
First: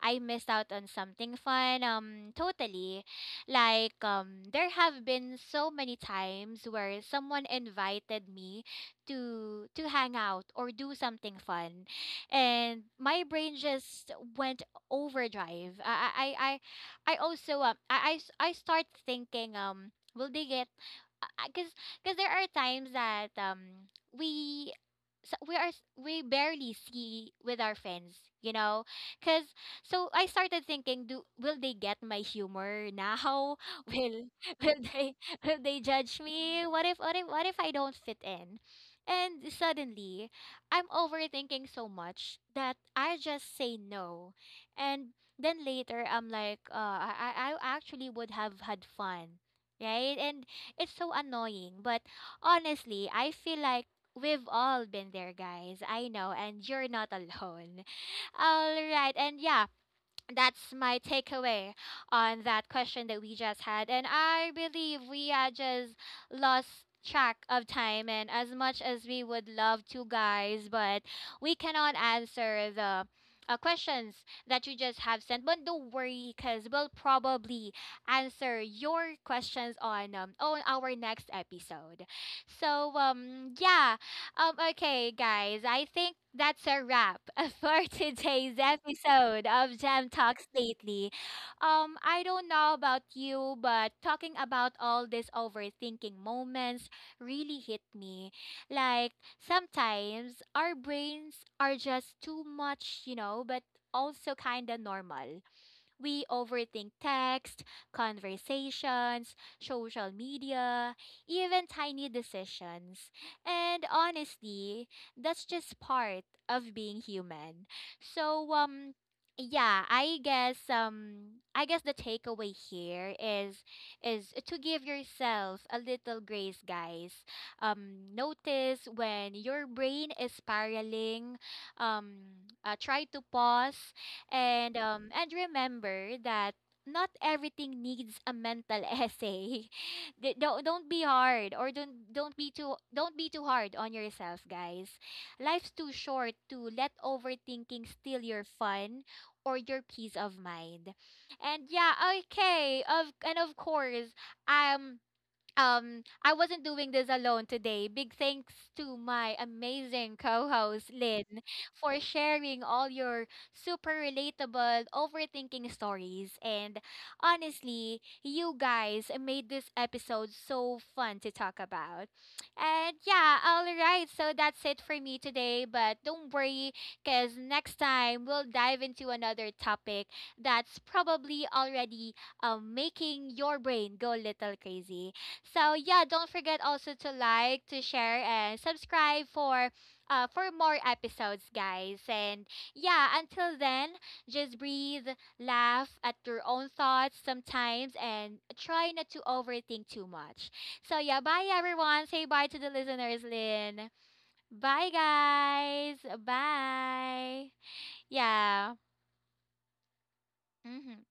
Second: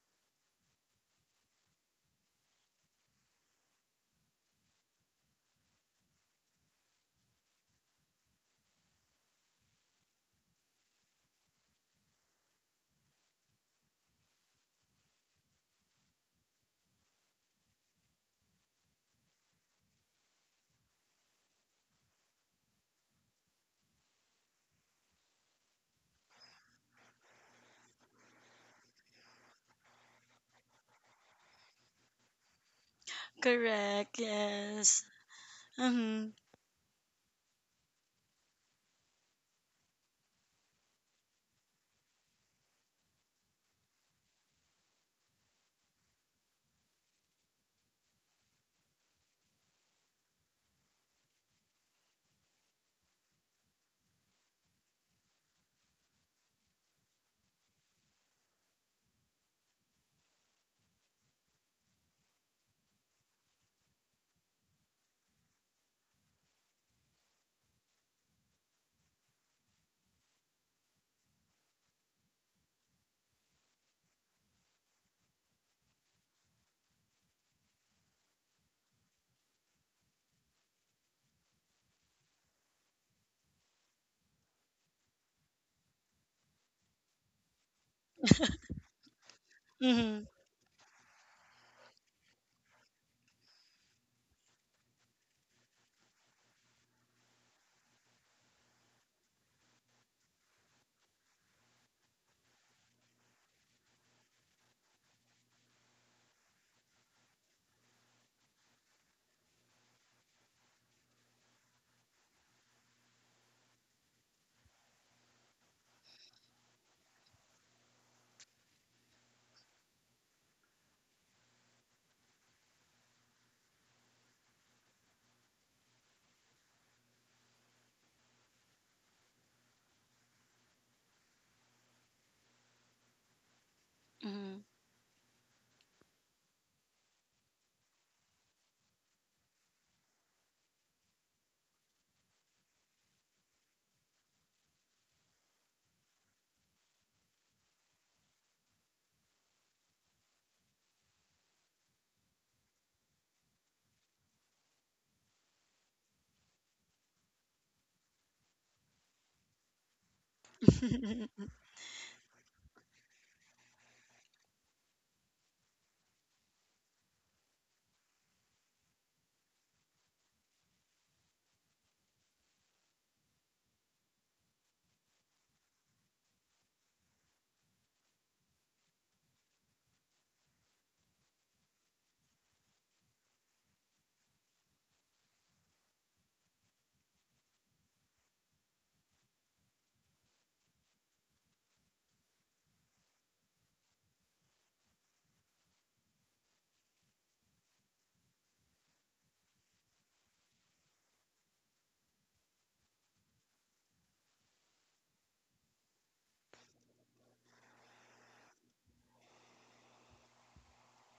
A: I missed out on something fun. Um, totally. Like, um, there have been so many times where someone invited me to to hang out or do something fun, and my brain just went overdrive. I I I, I I also um I I s- I start thinking, um will they get, because because there are times that um we, so we are s- we barely see with our friends, you know, because, so I started thinking, do will they get my humor now?
B: Correct.
A: will will
B: Yes.
A: they will they judge
B: Mm-hmm.
A: me? What if what if what if I don't fit in? And suddenly I'm overthinking so much that I just say no. And then later I'm like, uh, i i I actually would have had fun, right? And it's so annoying, but honestly I feel like we've all been there, guys. I know, and you're not alone. All right, and yeah, that's my takeaway on that question that we just had. And I believe we uh, just lost track of time, and as much as we would love to, guys, but we cannot answer the uh, questions that you just have sent. But don't worry, because we'll probably answer your questions on, um, on our next episode. So, um, yeah um, okay, guys, I think that's a wrap for today's episode of Jam
B: Mm-hmm.
A: Talks Lately. Um, I don't know about you, but talking about all these overthinking moments really hit me. Like, sometimes our brains are just too much, you know, but also kind of normal. We overthink text, conversations, social media, even tiny decisions. And honestly, that's just part of being human. So, um, yeah, I guess um I guess the takeaway here is is to give yourself a little grace, guys. Um notice when your brain is spiraling, um uh, try to pause and um and remember that not everything needs a mental essay. D- don't don't be hard, or don't don't be too don't be too hard on yourself, guys. Life's too short to let overthinking steal your fun or your peace of mind. And yeah, okay. Of and of course, um um, I wasn't doing this alone today. Big thanks to my amazing co host,
B: Mm-hmm.
A: Lynn, for sharing all your super relatable overthinking stories. And honestly, you guys made this episode so fun to talk about. And yeah, all right. So that's it for me today. But don't worry, because next time we'll dive into another topic that's probably already um, making your brain go a little crazy. So yeah, don't forget also to like, to share, and subscribe for uh for more episodes, guys. And yeah, until then, just breathe, laugh at your own thoughts sometimes, and try not to overthink too much. So yeah, bye everyone. Say bye to the listeners, Lynn. Bye guys. Bye. Yeah. Mm-hmm.